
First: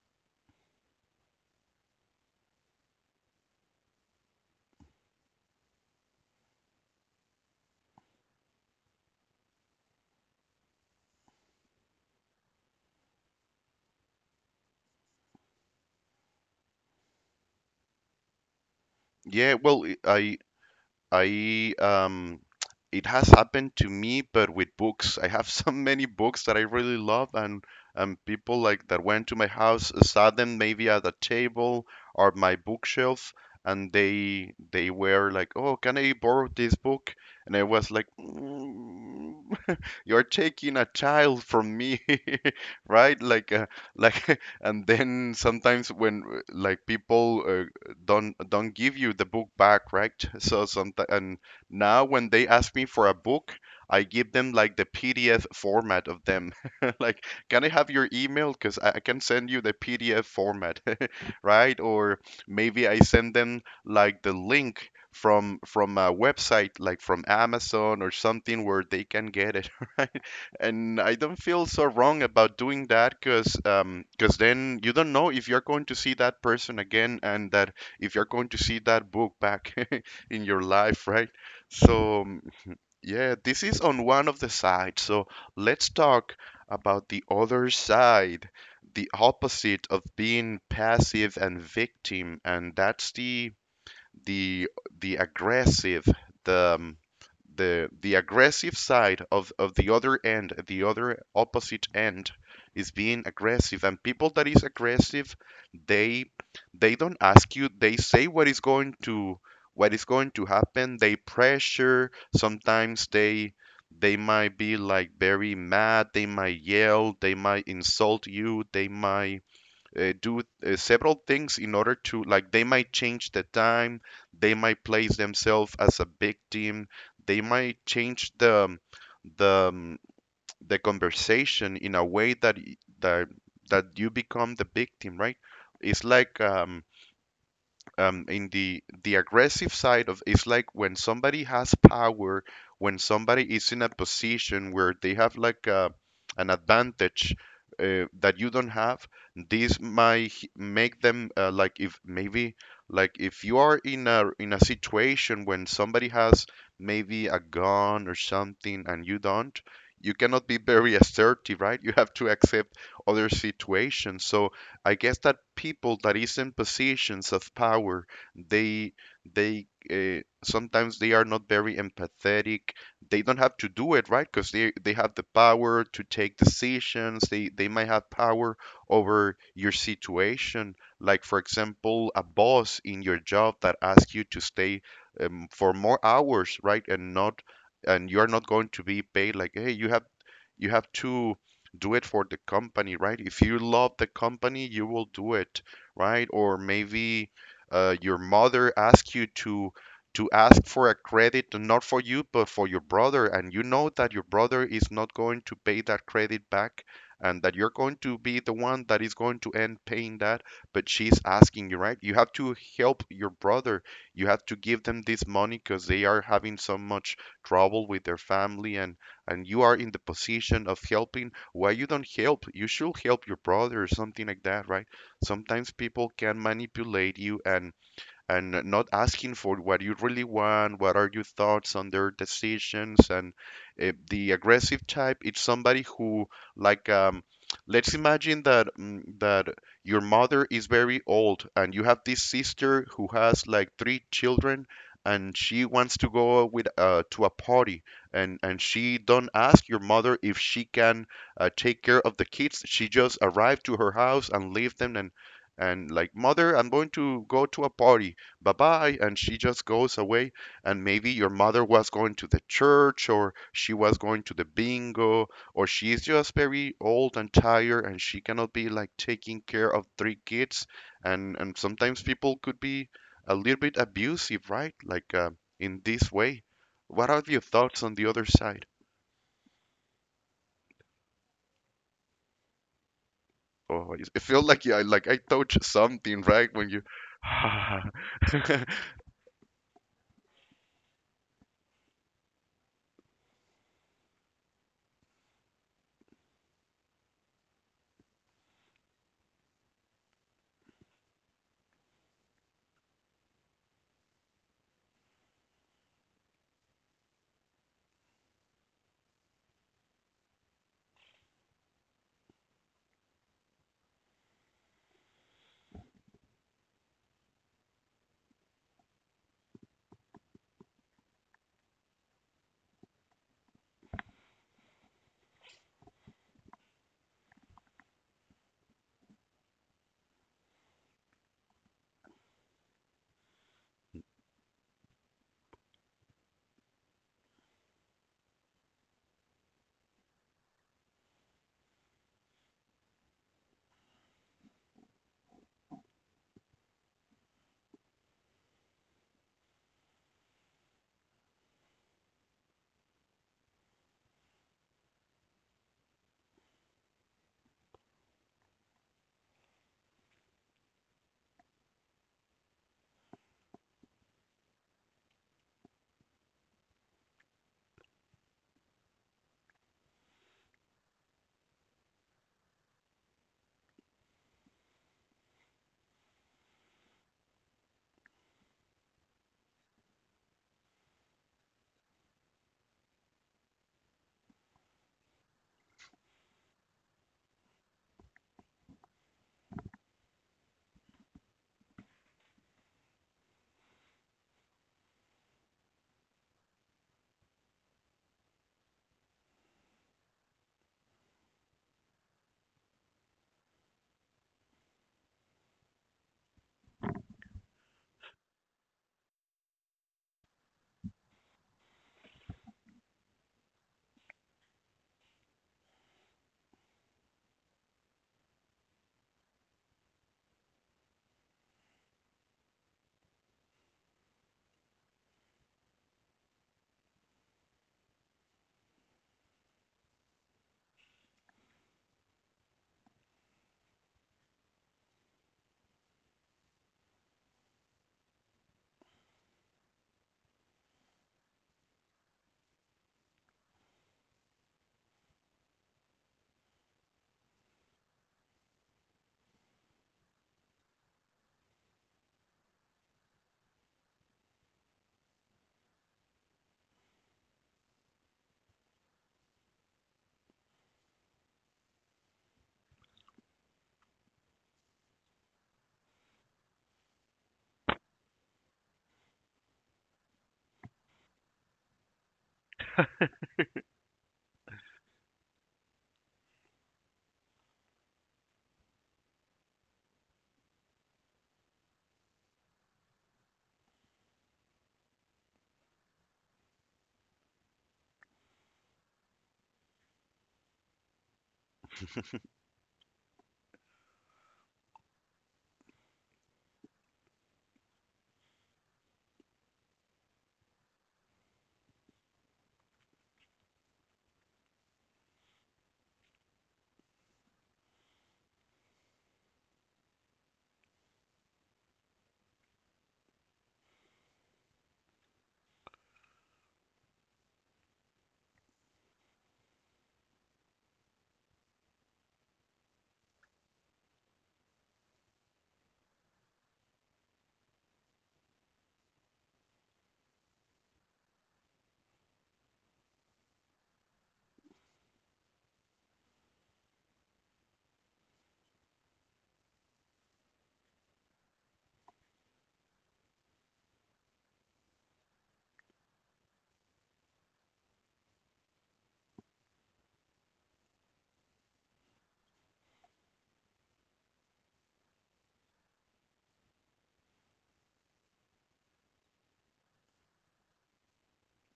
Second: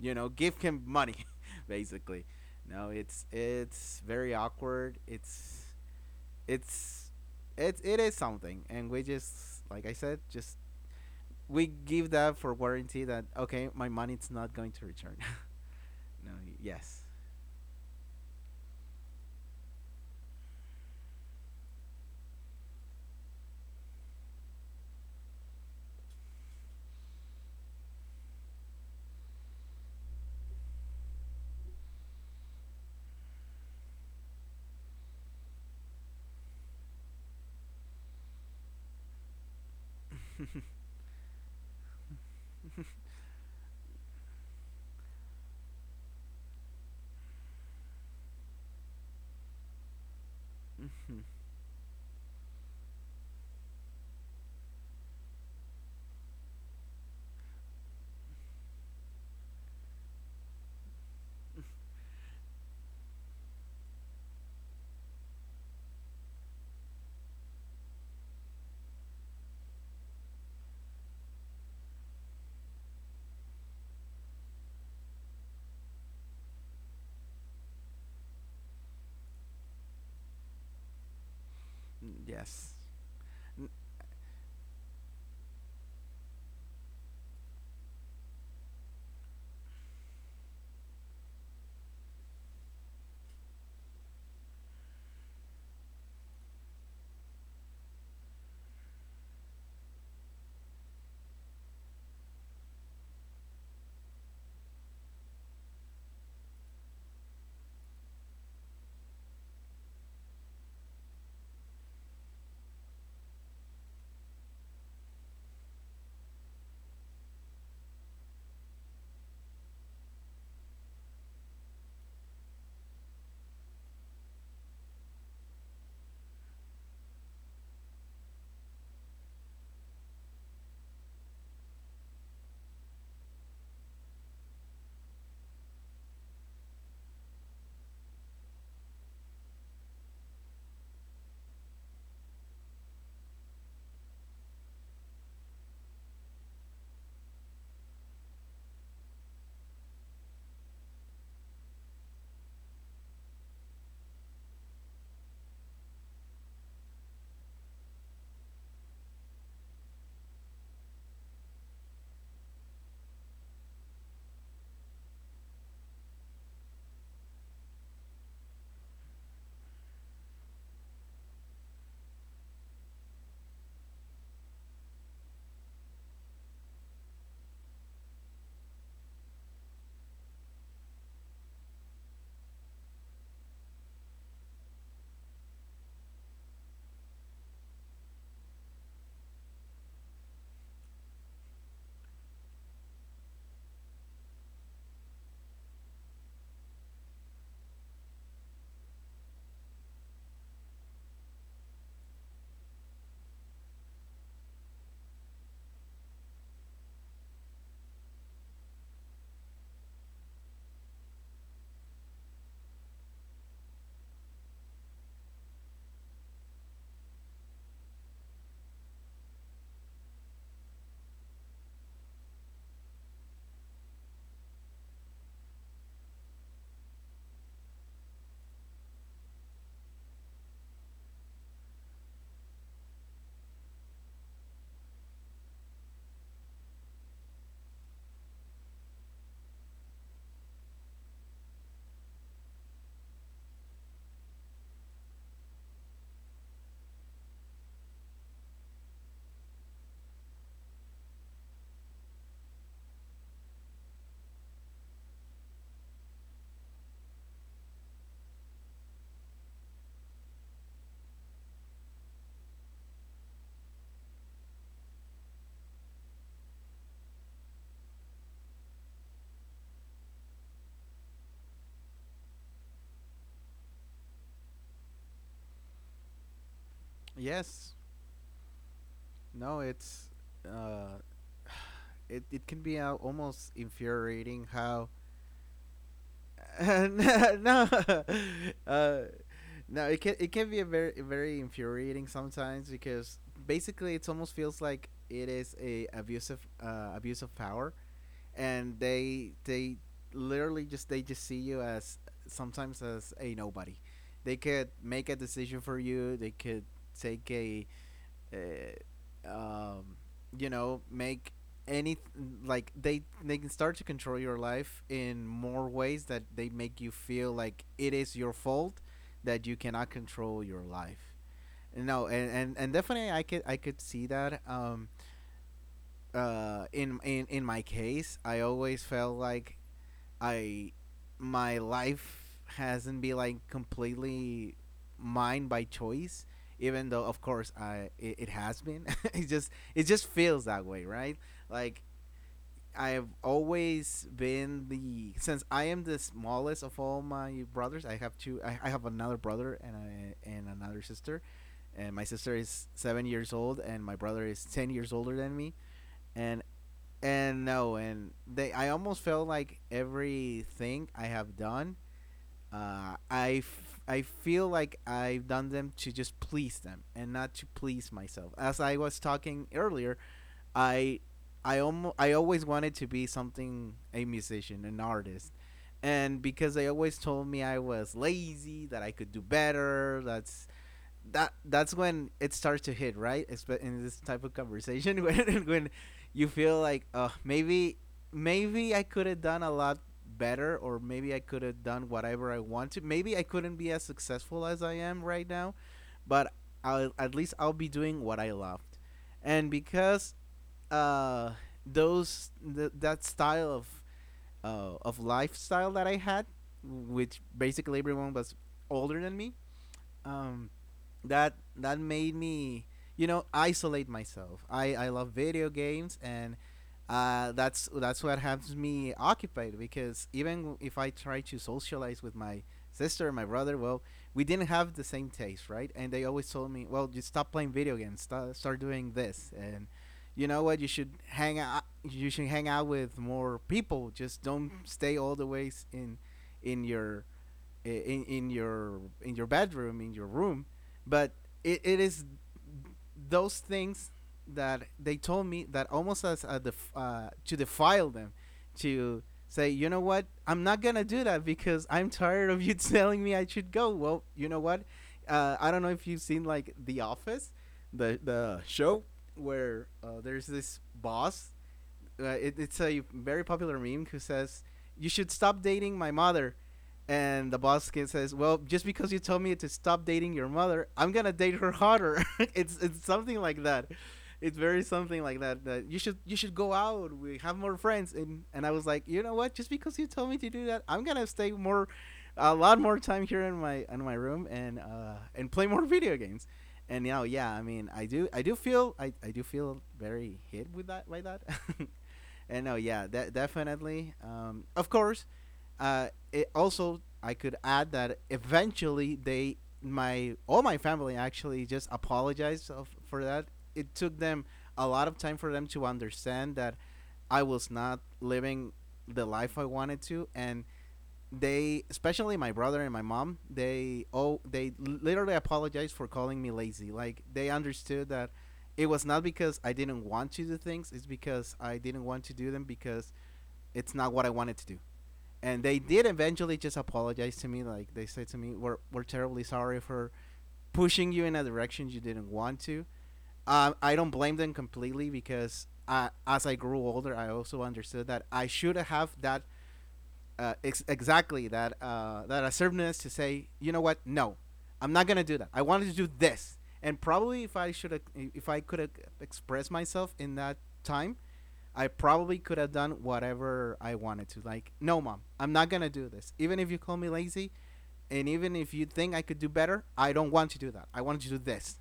you know, give him money, basically. No, it's very awkward. It's, it it is something, and we just like I said, just we give that for warranty that okay, my money's not going to return. No, yes. Yeah, well, I it has happened to me, but with books. I have so many books that I really love, and people like that went to my house, saw them maybe at a table or my bookshelf, and they were like, "Oh, can I borrow this book?" And I was like, "Mm, you're taking a child from me, right?" Like, and then sometimes when like people don't give you the book back, right? So sometimes, and now when they ask me for a book, I give them like the PDF format of them. Like, can I have your email? Because I can send you the PDF format, right? Or maybe I send them like the link from a website like from Amazon or something where they can get it, right? And I don't feel so wrong about doing that because then you don't know if you're going to see that person again, and that, if you're going to see that book back in your life, right? So, Mm, yes, yeah, this is on one of the sides. So let's talk about the other side, the opposite of being passive and victim, and that's the the the aggressive, the um, the aggressive side of the other end, the other opposite end is being aggressive. And people that is aggressive, they they don't ask you, they say what is going to happen. They pressure. Sometimes they might be like very mad, they might yell, they might insult you, they might do several things in order to, like, they might change the time, they might place themselves as a victim, they might change the the um, the conversation in a way that that that you become the victim, right? it's like In the aggressive side of, it's like when somebody has power, when somebody is in a position where they have like an advantage that you don't have, this might make them like if maybe, like if you are in a situation when somebody has maybe a gun or something and you don't, you cannot be very assertive, right? You have to accept other situations. So I guess that people that is in positions of power, they they sometimes they are not very empathetic. They don't have to do it, right? Because they have the power to take decisions. They might have power over your situation. Like, for example, a boss in your job that asks you to stay for more hours, right? And you're not going to be paid, like, hey, you have to do it for the company, right? If you love the company, you will do it, right? Or maybe your mother asks you to ask for a credit, not for you but for your brother, and you know that your brother is not going to pay that credit back, and that you're going to be the one that is going to end paying that. But she's asking you, right? You have to help your brother. You have to give them this money because they are having so much trouble with their family, and you are in the position of helping. Why you don't help? You should help your brother, or something like that, right? Sometimes people can manipulate you and not asking for what you really want. What are your thoughts on their decisions? And the aggressive type, it's somebody who, like, let's imagine that your mother is very old, and you have this sister who has like three children. And she wants to go with to a party, and she don't ask your mother if she can take care of the kids. She just arrived to her house and leave them, and like, mother, I'm going to go to a party, bye bye, and she just goes away. And maybe your mother was going to the church, or she was going to the bingo, or she's just very old and tired and she cannot be like taking care of three kids. And sometimes people could be a little bit abusive, right? Like, in this way. What are your yes. thoughts on the other side? No, it's uh, it it can be almost Oh, it infuriating felt like, yeah, how. like I touched something, right? When you No, uh, no, it can, it can be a very very infuriating sometimes because basically it almost feels like it is a abusive abuse of power. And they literally just, they just see you as sometimes as a nobody. They could make a decision for you. They could take a, uh, um, you know, make any, like they can start to control your life in more ways that they make you feel like it is your fault that you cannot control your life. No, and definitely I could I could see that. In my case, I always felt like I, my life hasn't been like completely mine by choice, even though of course I, it has been it just, it just feels that way, right? Like I've always been the, since I am the smallest of all my brothers, I have two, I have another brother and and another sister, and my sister is 7 years old and my brother is 10 years older than me. and and no, and they. I almost felt like everything I have done, I feel like I've done them to just please them and not to please myself. As I was talking earlier, I I almost, I always wanted to be something, a musician, an artist. And because they always told me I was lazy, that I could do better, that's that's when it starts to hit, right? In this type of conversation when you feel like, oh, maybe I could have done a lot better, or maybe I could have done whatever I want to. Maybe I couldn't be as successful as I am right now, but at least I'll be doing what I loved. And because uh that style of lifestyle that I had, which basically everyone was older than me, um that made me, you know, isolate myself. I love video games, and that's what helps me occupied, because even if I try to socialize with my sister and my brother, well, we didn't have the same taste, right? And they always told me, well, just stop playing video games, start doing this. And, you know what, you should hang out you should hang out with more people. Just don't stay all the ways in your in your bedroom, in your room. But it is those things that they told me that almost as a to defile them, to say, you know what, I'm not gonna do that, because I'm tired of you telling me I should go. Well, you know what, I don't know if you've seen, like, The Office, the show, where there's this boss, it's a very popular meme, who says, "You should stop dating my mother," and the boss kid says, "Well, just because you told me to stop dating your mother, I'm gonna date her harder." It's something like that. It's very something like that. That you should, you should go out. We have more friends. And I was like, you know what? Just because you told me to do that, I'm gonna stay more, a lot more time here in my room, and play more video games. And now, yeah, I mean, I do feel, I do feel very hit with that, by that. And no, yeah, definitely. Of course, it also, I could add that eventually they, my all my family actually just apologized for that. It took them a lot of time for them to understand that I was not living the life I wanted to, and they, especially my brother and my mom, they, oh, they literally apologized for calling me lazy. Like, they understood that it was not because I didn't want to do things. It's because I didn't want to do them because it's not what I wanted to do. And they did eventually just apologize to me. Like, they said to me, we're terribly sorry for pushing you in a direction you didn't want to. I don't blame them completely, because as I grew older I also understood that I should have that, exactly that, that assertiveness to say, you know what, no, I'm not gonna do that. I wanted to do this. And probably if I should, if I could have expressed myself in that time, I probably could have done whatever I wanted to. Like, no, mom, I'm not gonna do this. Even if you call me lazy, and even if you think I could do better, I don't want to do that. I want to do this.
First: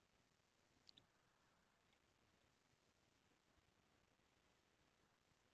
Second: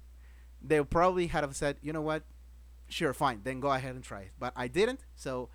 They probably had have said, you know what, sure, fine, then go ahead and try it. But I didn't, so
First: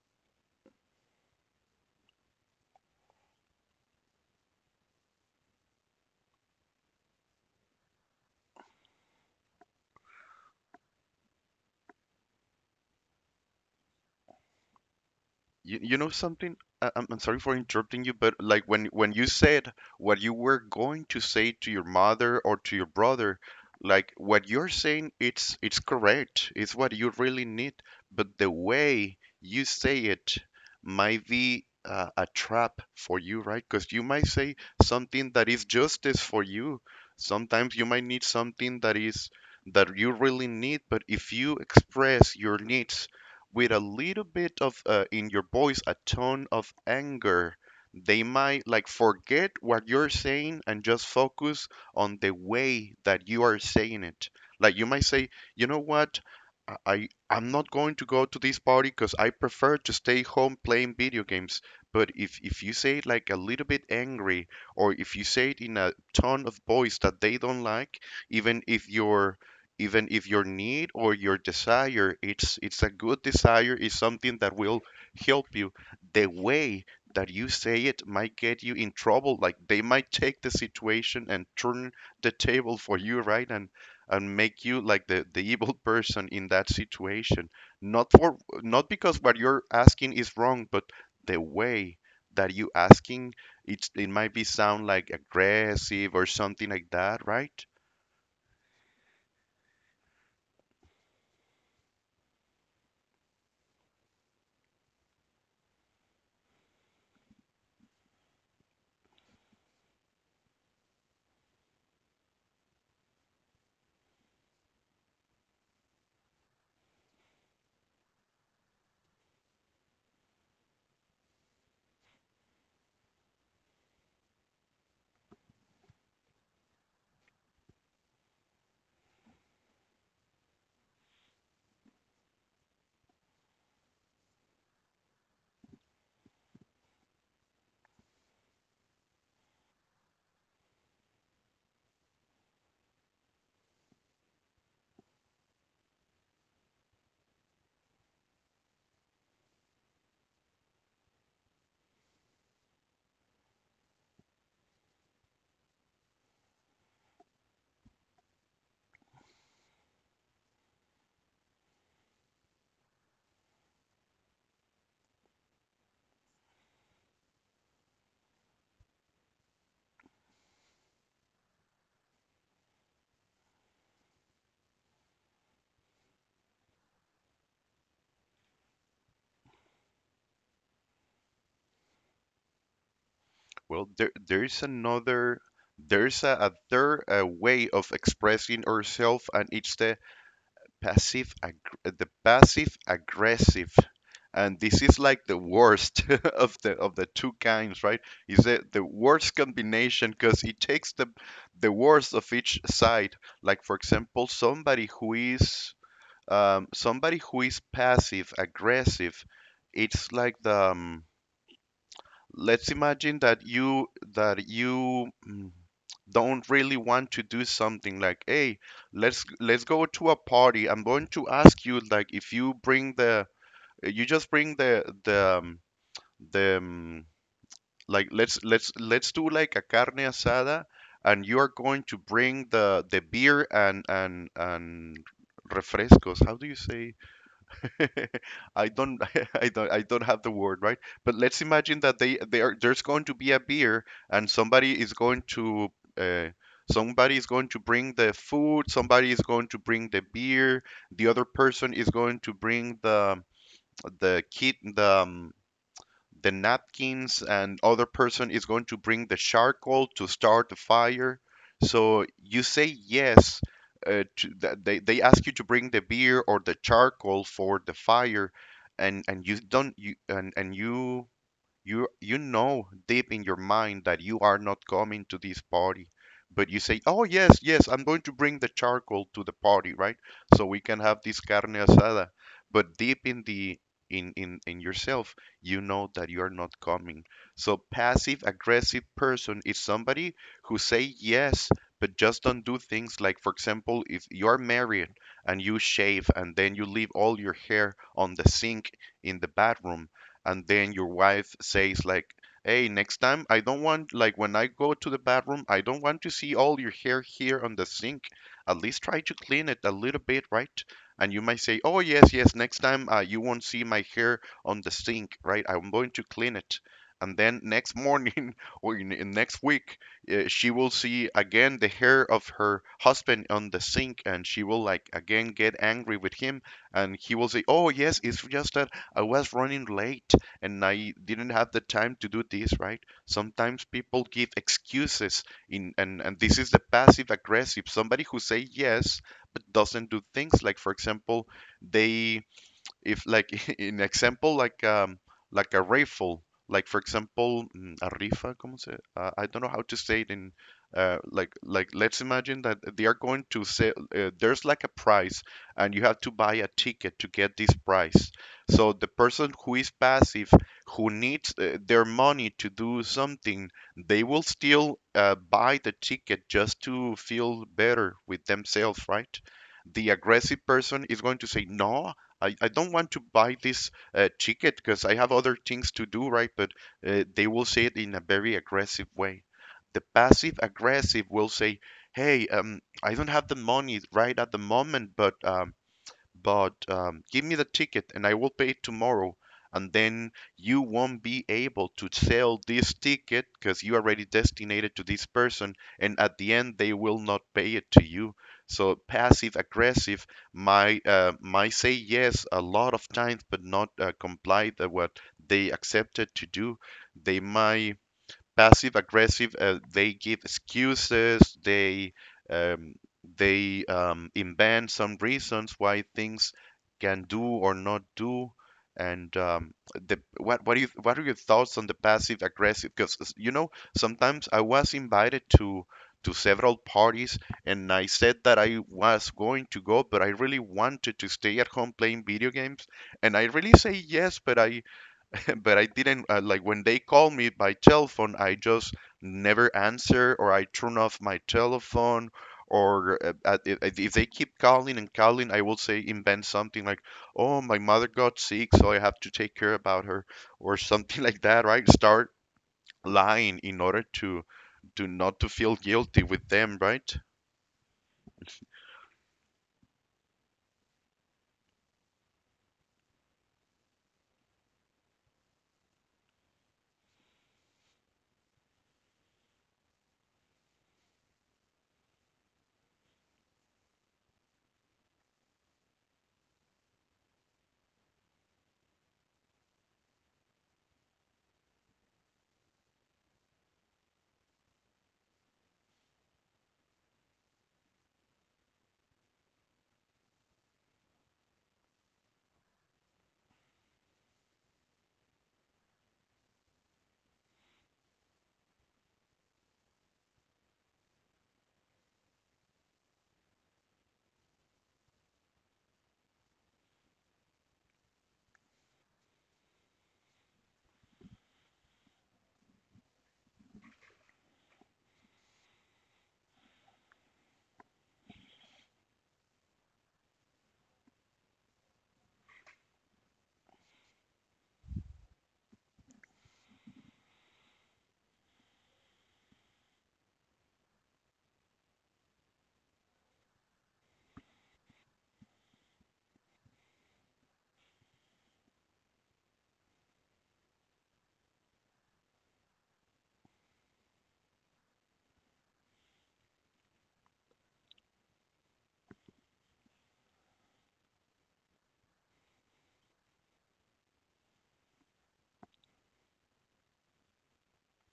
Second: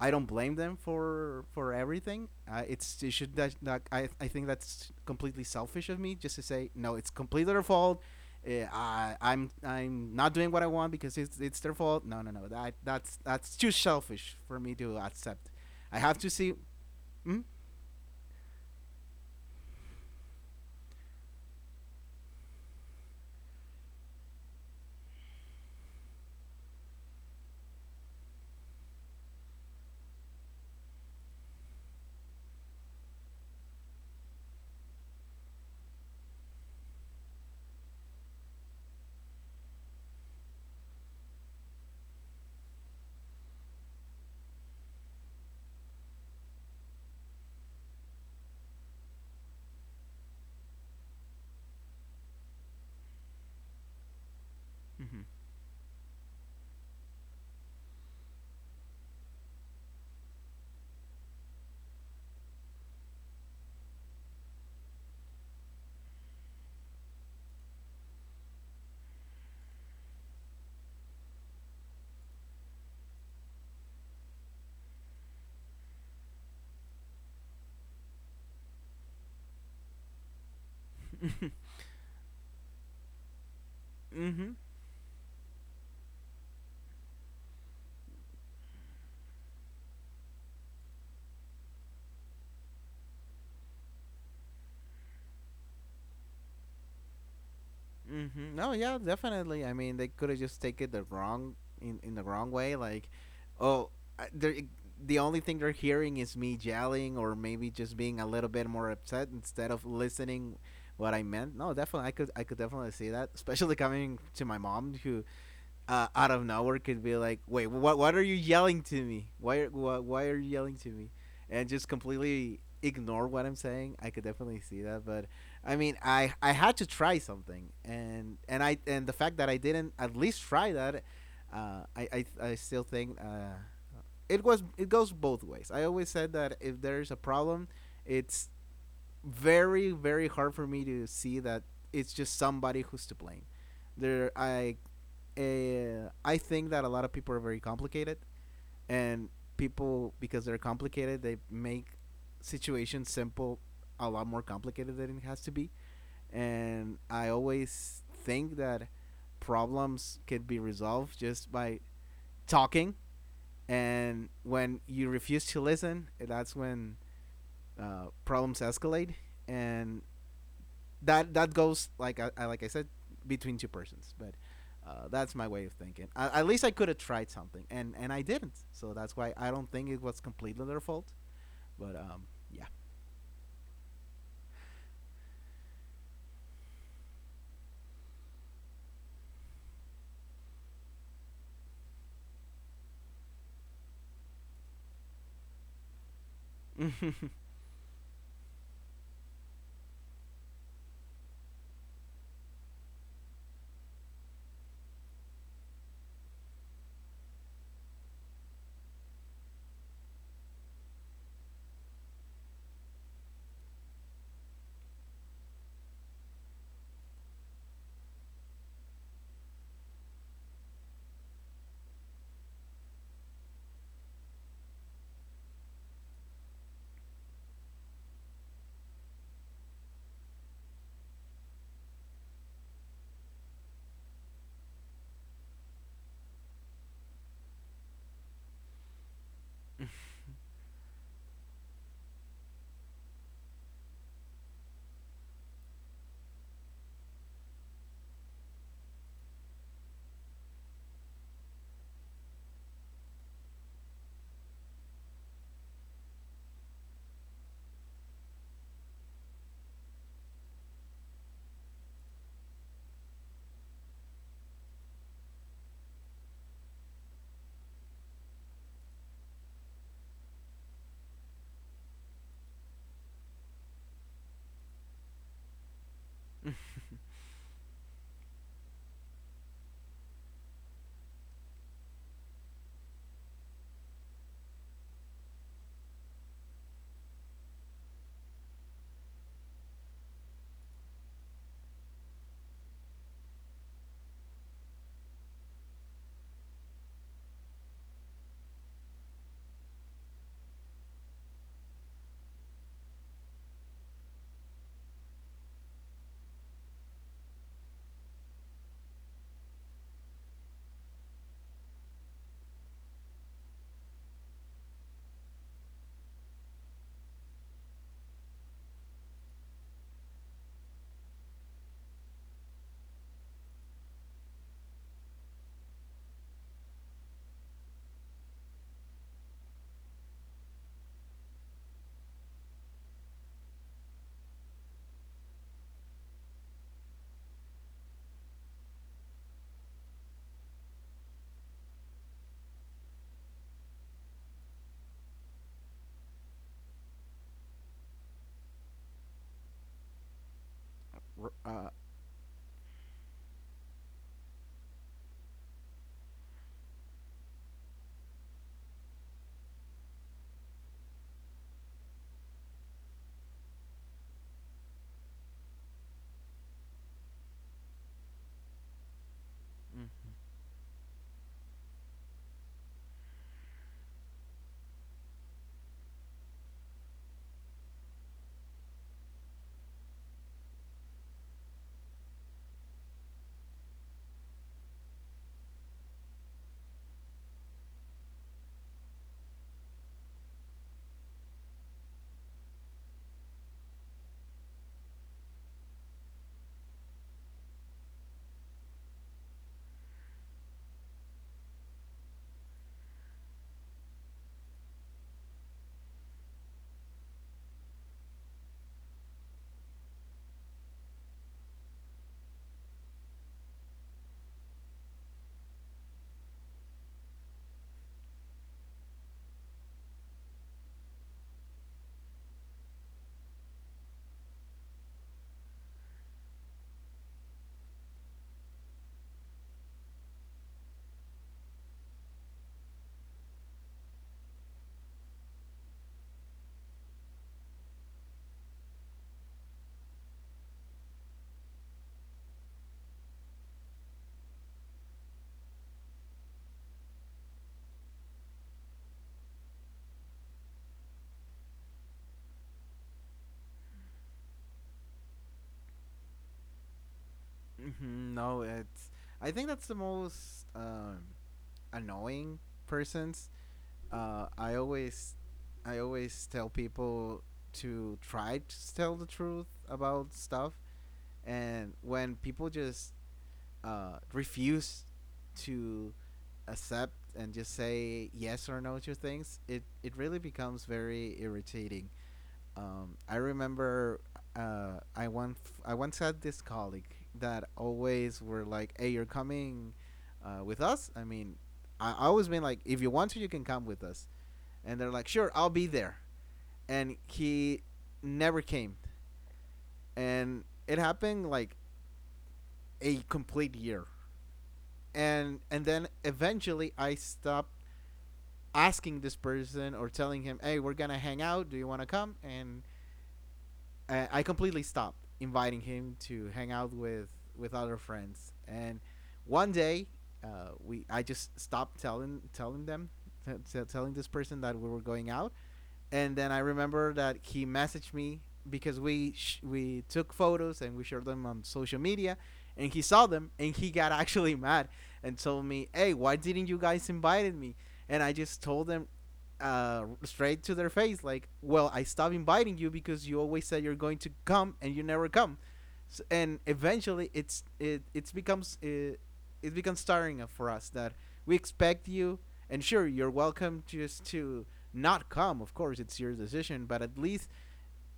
I don't blame them for everything. It's it should that, that- I think that's completely selfish of me, just to say no. It's completely their fault. I'm not doing what I want because it's their fault. No. That's that's too selfish for me to accept. You, I you know have to see. something? I'm sorry Mm? for interrupting you, but like when you said what you were going to say to your mother or to your brother, like what you're saying, it's correct. It's what you really need, but the way you say it might be a trap for you, right? Because you might say something that is justice for you. Sometimes you might need something that you really need, but if you express your needs with a little bit of in your voice a tone of anger, they might like forget what you're saying and just focus on the way that you are saying it. Like, you might Mm-hmm. say, you know what, I'm not going to go to this party because I prefer to stay home playing video games. But if you say it like a little bit angry, or if you say it in a tone of voice that they don't like, even if you're even if your need or your desire, it's a good desire, is something that will help you, the way that you say it might get you in trouble. Like, they might take the situation and turn the table for you, right? And Mm-hmm. make you like the evil person in that situation. Not for, not because what you're asking is wrong, but the way that you asking, it might be sound like aggressive or something like that, right? Mm-hmm. No, yeah, definitely. I mean, they could have just taken the wrong, in the wrong way. Like, oh, they're the only thing they're hearing is me yelling, or maybe just being a little bit more upset, instead of listening what I meant. No, definitely, I could definitely see that, especially coming to my mom, who, out of nowhere could be like, "Wait, what? What are you yelling to me? Why? Are, why are you yelling to me?" And just completely ignore what I'm saying. I could definitely see that. But I mean, I had to try something, and I and the fact that I didn't at least try that, I still think, it was, it goes both ways. I always said that if there's a problem, it's very, very hard for me to see that it's just somebody who's to blame. There, I think that a lot of people are very complicated, and people, because they're complicated, they make situations simple a lot more complicated than it has to be. And I always think that problems can be resolved just by talking. And when you refuse to listen, that's when, problems escalate. And that goes, like, I like I said, between two persons. But that's my way of thinking. At least I could have tried something, and I didn't. So that's why I don't think it was completely their fault. But yeah. Well, there there's another there's a third way of expressing ourselves, and it's the passive ag the passive aggressive, and this is like the worst of the two kinds, right? Is the worst combination because it takes the worst of each side. Like for example, somebody who is passive aggressive, it's like the let's imagine that you don't really want to do something, like, hey, let's go to a party. I'm going to ask you, like, if you bring the you just bring the like, let's do like a carne asada. And you are going to bring the beer, and refrescos, how do you say? I don't I don't have the word, right? But let's imagine that they are there's going to be a beer, and uh, somebody is going to bring the food, somebody is going to bring the beer, the other person is going to bring the kit the napkins, and other person is going to bring the charcoal to start the fire. So you say yes. To, th- they ask you to bring the beer or the charcoal for the fire, and you don't you, and you know deep in your mind that you are not coming to this party, but you say, "Oh, yes, yes, I'm going to bring the charcoal to the party, right? So we can have this carne asada." But deep in the in yourself, you know that you are not coming. So passive aggressive person is somebody who say yes, but just don't do things. Like, for example, if you're married and you shave and then you leave all your hair on the sink in the bathroom, and then your wife says, like, hey, next time I don't want, like, when I go to the bathroom I don't want to see all your hair here on the sink. At least try to clean it a little bit, right? And you might say, oh, yes, yes, next time, you won't see my hair on the sink, right? I'm going to clean it. And then next morning or in next week, she will see again the hair of her husband on the sink, and she will like again get angry with him. And he will say, oh, yes, it's just that I was running late and I didn't have the time to do this, right? Sometimes people give excuses, in and this is the passive aggressive, somebody who say yes but doesn't do things. Like, for example, they if like in example like a rifle, like for example, a rifa, como se, I don't know how to say it in, R- like uh, like let's imagine that they are going to say, there's like a price, and you have to buy a ticket to get this price. So the person who is passive, who needs their money to do something, they will still buy the ticket just to feel better with themselves, right? The aggressive person is going to say, no, I don't want to buy this ticket because I have other things to do, right? But they will say it in a very aggressive way. The passive aggressive will say, hey, I don't have the money right at the moment, but give me the ticket and I will pay it tomorrow. And then you won't be able to sell this ticket because you already designated to this person. And at the end, they will not pay it to you. So passive aggressive my might say yes a lot of times, but not comply the what they accepted to do. They might passive aggressive. They give excuses. Um, they invent some reasons why things can do or not do. And the, what do you what are your thoughts on the passive aggressive? Because you know, sometimes I was invited to several parties and I said that I was going to go, but I really wanted to stay at home playing video games. And I really say yes, but I but I didn't, like when they call me by telephone, I just never answer or I turn off my telephone. Or if they keep calling and calling, I will say invent something like, "Oh, my mother got sick, so I have to take care about her," or something like that, right? Start lying in order to not to feel guilty with them, right? mhm. No, it's. I think that's the most, annoying persons. Uh, I always, I always tell people to try to tell the truth about stuff. And when people just, refuse to accept and just say yes or no to things, it really becomes very irritating. I remember, uh, I once I once had this colleague that always were like, "Hey, you're coming, with us." I mean, I always been like, "If you want to, you can come with us," and they're like, "Sure, I'll be there," and he never came. And it happened like a complete year, and then eventually I stopped asking this person or telling him, "Hey, we're gonna hang out. Do you want to come?" And I completely stopped inviting him to hang out with other friends. And one day, we I just stopped telling, telling them telling this person that we were going out. And then I remember that he messaged me, because we took photos and we shared them on social media, and he saw them, and he got actually mad and told me, "Hey, why didn't you guys invite me?" And I just told them, straight to their face, like, "Well, I stopped inviting you because you always said you're going to come and you never come." S and eventually it's it it's becomes, it becomes tiring for us that we expect you. And, sure, you're welcome just to not come. Of course, it's your decision, but at least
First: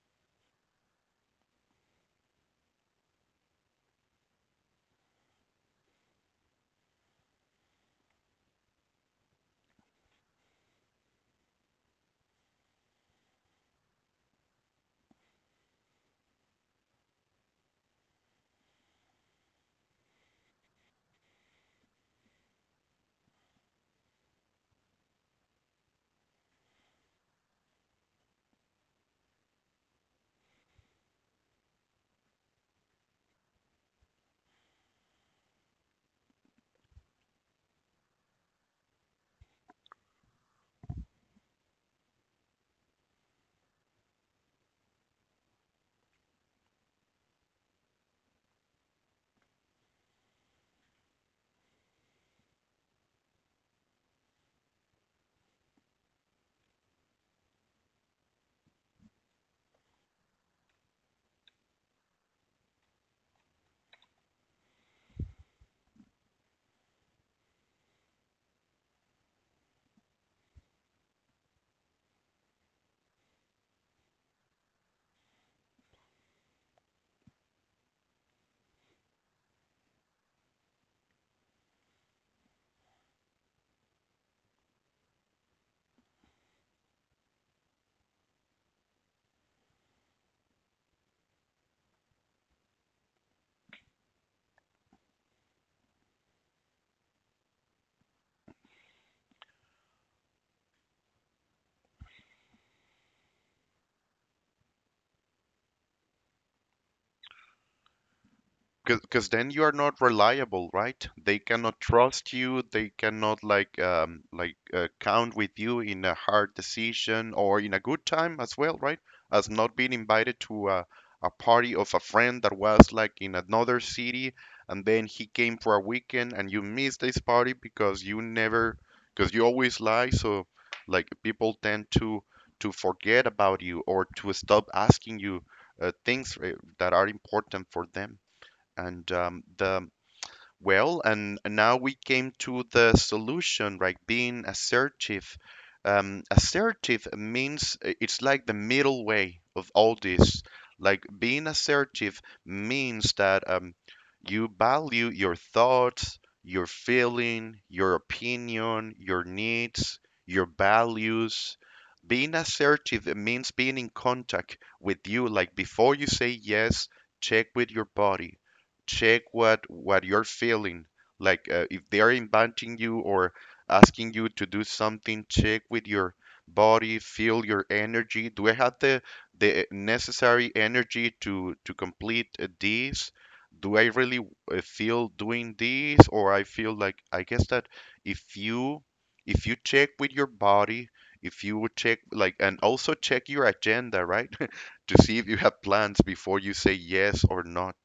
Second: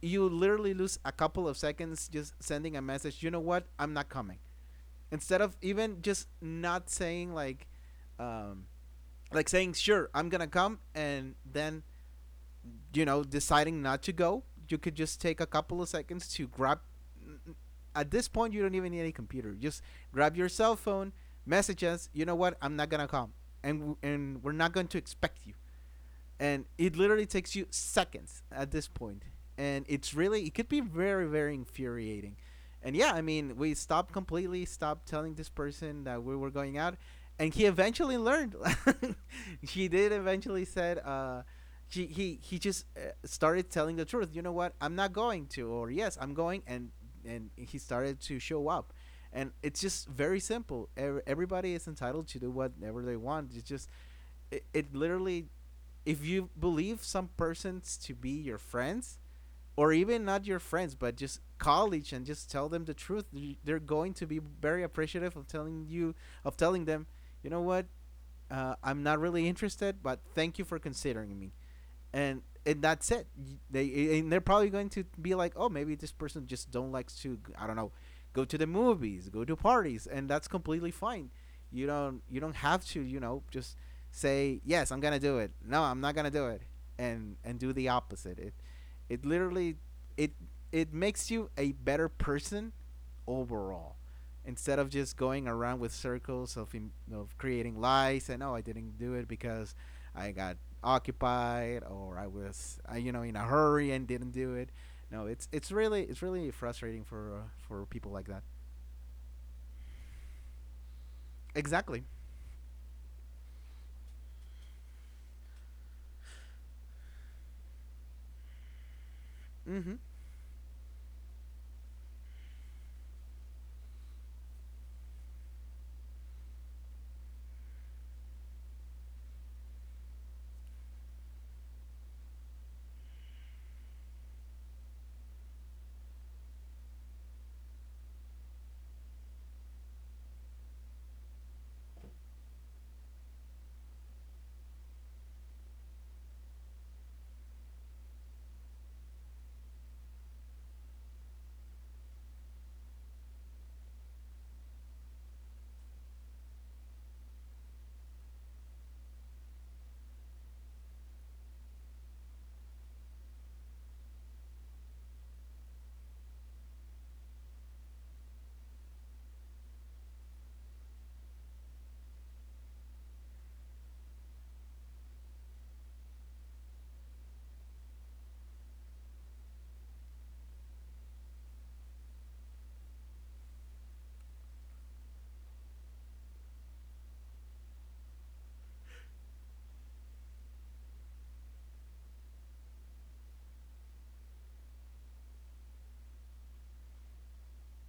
you literally lose a couple of seconds just sending a message. You know what? I'm not coming. Instead of even just not saying, um, like saying, sure I'm gonna come, and then, you know, deciding not to go, you could just take a couple of seconds to grab. At this point, you don't even need a computer. Just grab your cell phone, message us. You know what? I'm not gonna come, and we're not going to expect you. And it literally takes you seconds at this point, and it's really, it could be very, very infuriating. And yeah, I mean, we stopped, completely stopped telling this person that we were going out, and he eventually learned. he did eventually said he just, started telling the truth. You know what, I'm not going to. Or, yes, I'm going. And he started to show up. And it's just very simple. Everybody is entitled to do whatever they want. It's just, it literally, if you believe some persons to be your friends, or even not your friends but just college, and just tell them the truth, they're going to be very appreciative of telling you, of telling them, you know what, I'm not really interested, but thank you for considering me. And that's it. They're probably going to be like, oh, maybe this person just don't likes to, I don't know, go to the movies, go to parties, and that's completely fine. You don't have to, you know, just say, yes, I'm gonna do it. No, I'm not gonna do it, and do the opposite. It literally it It makes you a better person overall, instead of just going around with circles of creating lies, and, oh, I didn't do it because I got occupied, or I was, you know, in a hurry and didn't do it. No, it's really, it's really frustrating for, for people like that. Because then you are not reliable, right? They cannot Exactly. trust you. They cannot like count with you in a hard decision or in a good time as well, right? As not being Mhm. invited to a party of a friend that was like in another city, and then he came for a weekend and you missed this party because you never, because you always lie, so like people tend to forget about you, or to stop asking you things that are important for them. And the well, and now we came to the solution, right? Being assertive. Assertive means, it's like the middle way of all this. Like, being assertive means that you value your thoughts, your feeling, your opinion, your needs, your values. Being assertive means being in contact with you. Like, before you say yes, check with your body, check what you're feeling. Like, if they are inviting you or asking you to do something, check with your body, feel your energy. Do I have the necessary energy to complete this? Do I really feel doing this, or I feel like I guess that if you if you check with your body, if you would check like and also check your agenda, right? To see if you have plans before you say yes or not,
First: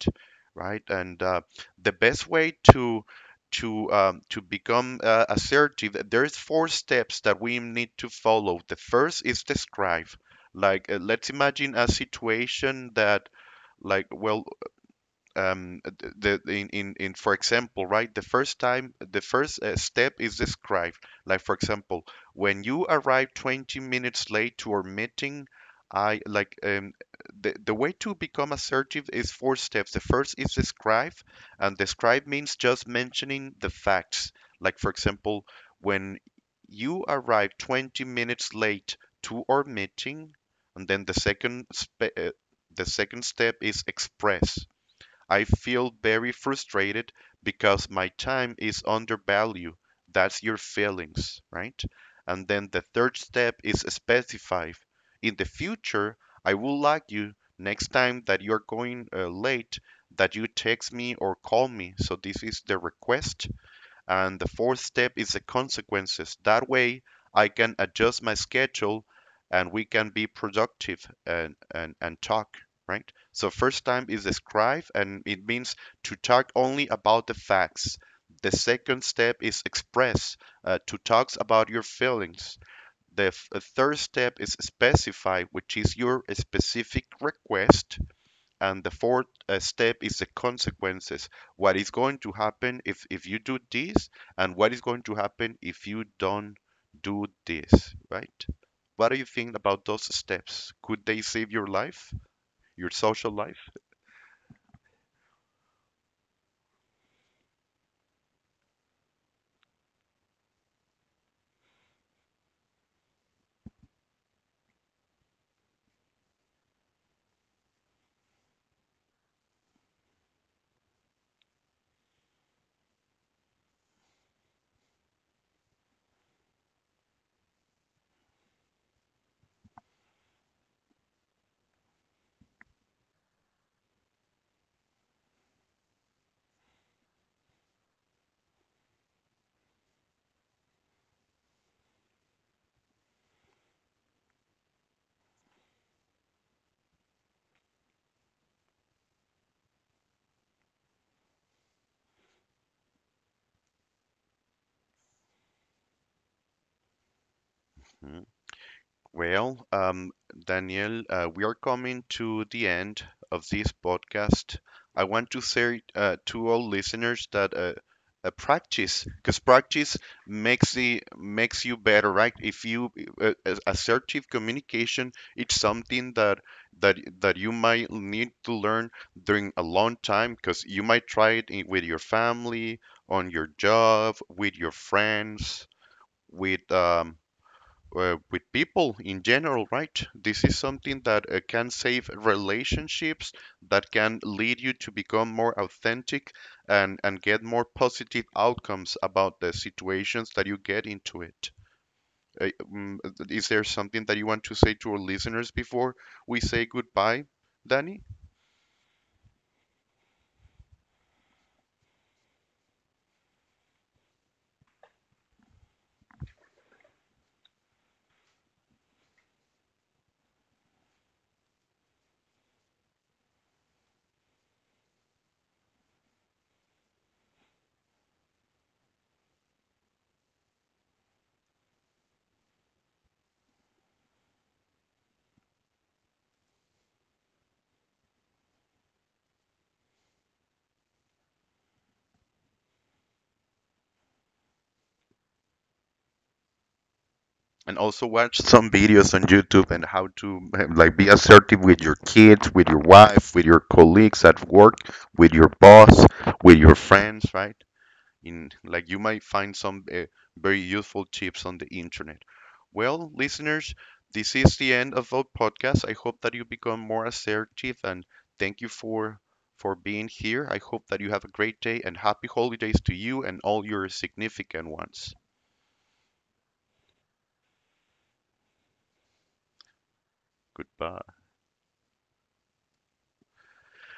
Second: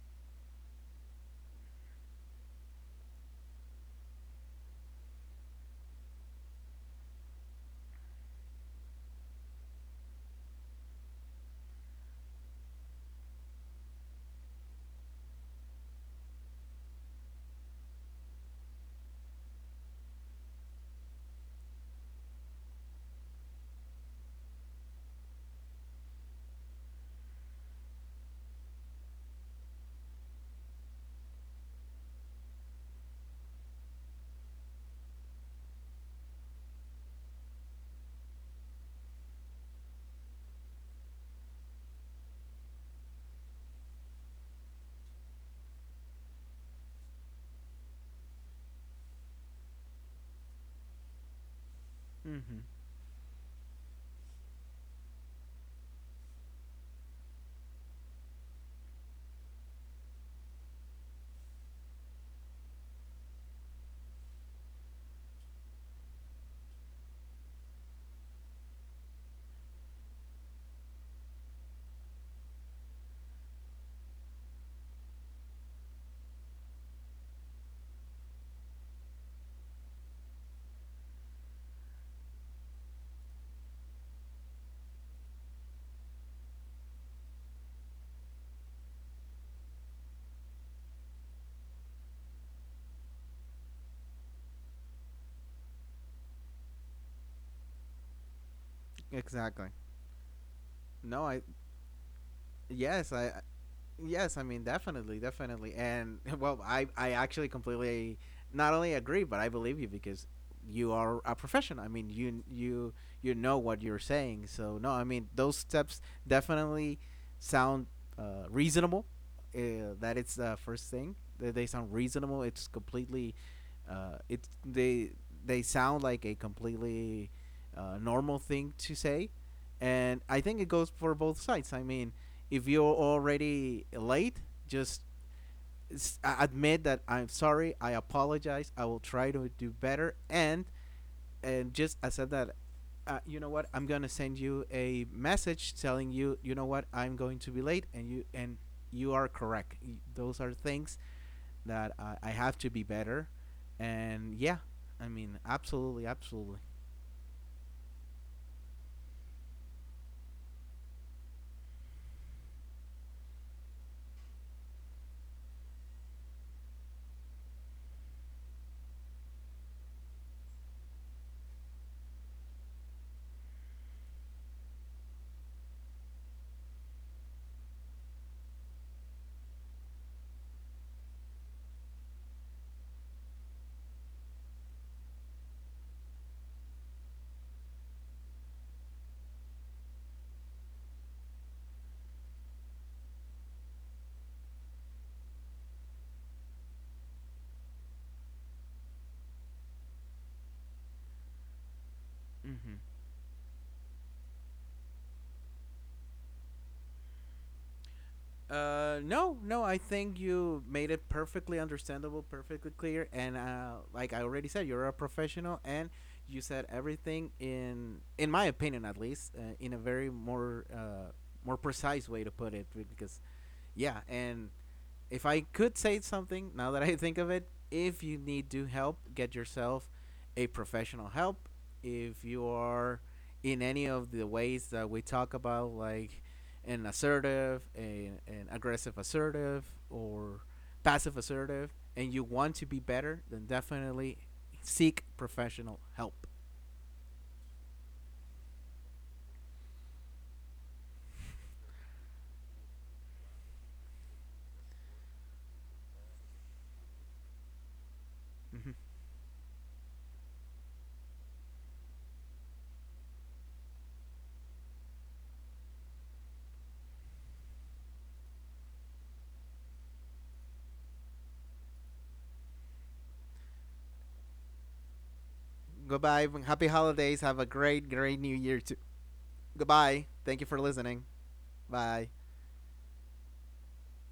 right? And the best way to to become assertive, there's four steps that we need to follow. The first is describe. Like, let's imagine a situation that, like, well, um, in for example, right, the first step is described. Like, for example, when you arrive 20 minutes late to our meeting. I like, the way to become assertive is four steps. The first is describe, and describe means just mentioning the facts. Like, for example, when you arrive 20 minutes late to our meeting. And then the second the second step is express. I feel very frustrated because my time is undervalued. That's your feelings, right? And then Mhm. the third step is specify. In the future, I would like you, next time that you're going late, that you text me or call me. So this is the request, and the fourth step is the consequences. That way, I can adjust my schedule and we can be productive and, and talk, right? So, first time is describe, and it means to talk only about the facts. The second step is express, to talk about your feelings. The third step is specify, which is your specific request, and the fourth step is the consequences: what is going to happen if you do this, and what is going to happen if you don't do this, right? What do you think Exactly. about those steps? Could they No, save I your life, your yes, social I life? Yes, I mean, definitely, definitely, and well, I actually completely not only agree but I believe you, because you are a professional. I mean, you know what you're saying. So, no, I mean, those steps definitely sound, reasonable. That it's the first thing. They sound reasonable. It's completely, it's they sound like a completely, normal thing to say. And I think it goes for both sides. I mean, if you're already late, just admit that, I'm sorry. I apologize. I will try to do better. And just I said that. You know what? I'm gonna send you a message telling you, you know what, I'm going to be late. And you are correct. Those are things that I have to be better. And, yeah, I mean, absolutely, absolutely. Hmm. Well, Daniel, we are coming to the end of this podcast. I want to say to all listeners that practice, because practice makes you better, right? If you assertive communication, it's something that that you might need to learn during a long time, because you might try it in, with your family, on your job, with your friends, with um, with people in general, right? This is something that can save relationships, that can lead you to become more authentic and, get more positive outcomes about the situations that you get into it. Uh, Hmm. mm, is there something that you want to say to our listeners before we say goodbye, Danny? No, no. I think you made it perfectly understandable, perfectly clear. And, like I already said, you're a professional, and you said everything, in my opinion, at least, in a very more, more precise way to put it. Because, yeah. And if I could say something now that I think of it, if you need to help, get yourself a professional help. If you are in any of the ways that we talk about, like an assertive, an aggressive assertive, or passive assertive, and you want to be better, then definitely seek professional help. And also watch some videos on YouTube and how to like be assertive with your kids, with your wife, with your colleagues at work, with your boss, with your friends, right? In like, you might find some very useful tips on the internet. Well, listeners, this is the end of our podcast. I hope that you become more assertive, and thank you for being here. I hope that you have a great day and happy holidays to you and all your significant ones. Goodbye. Happy holidays. Have a great, great new year, too. Goodbye. Thank you for listening. Goodbye. Bye.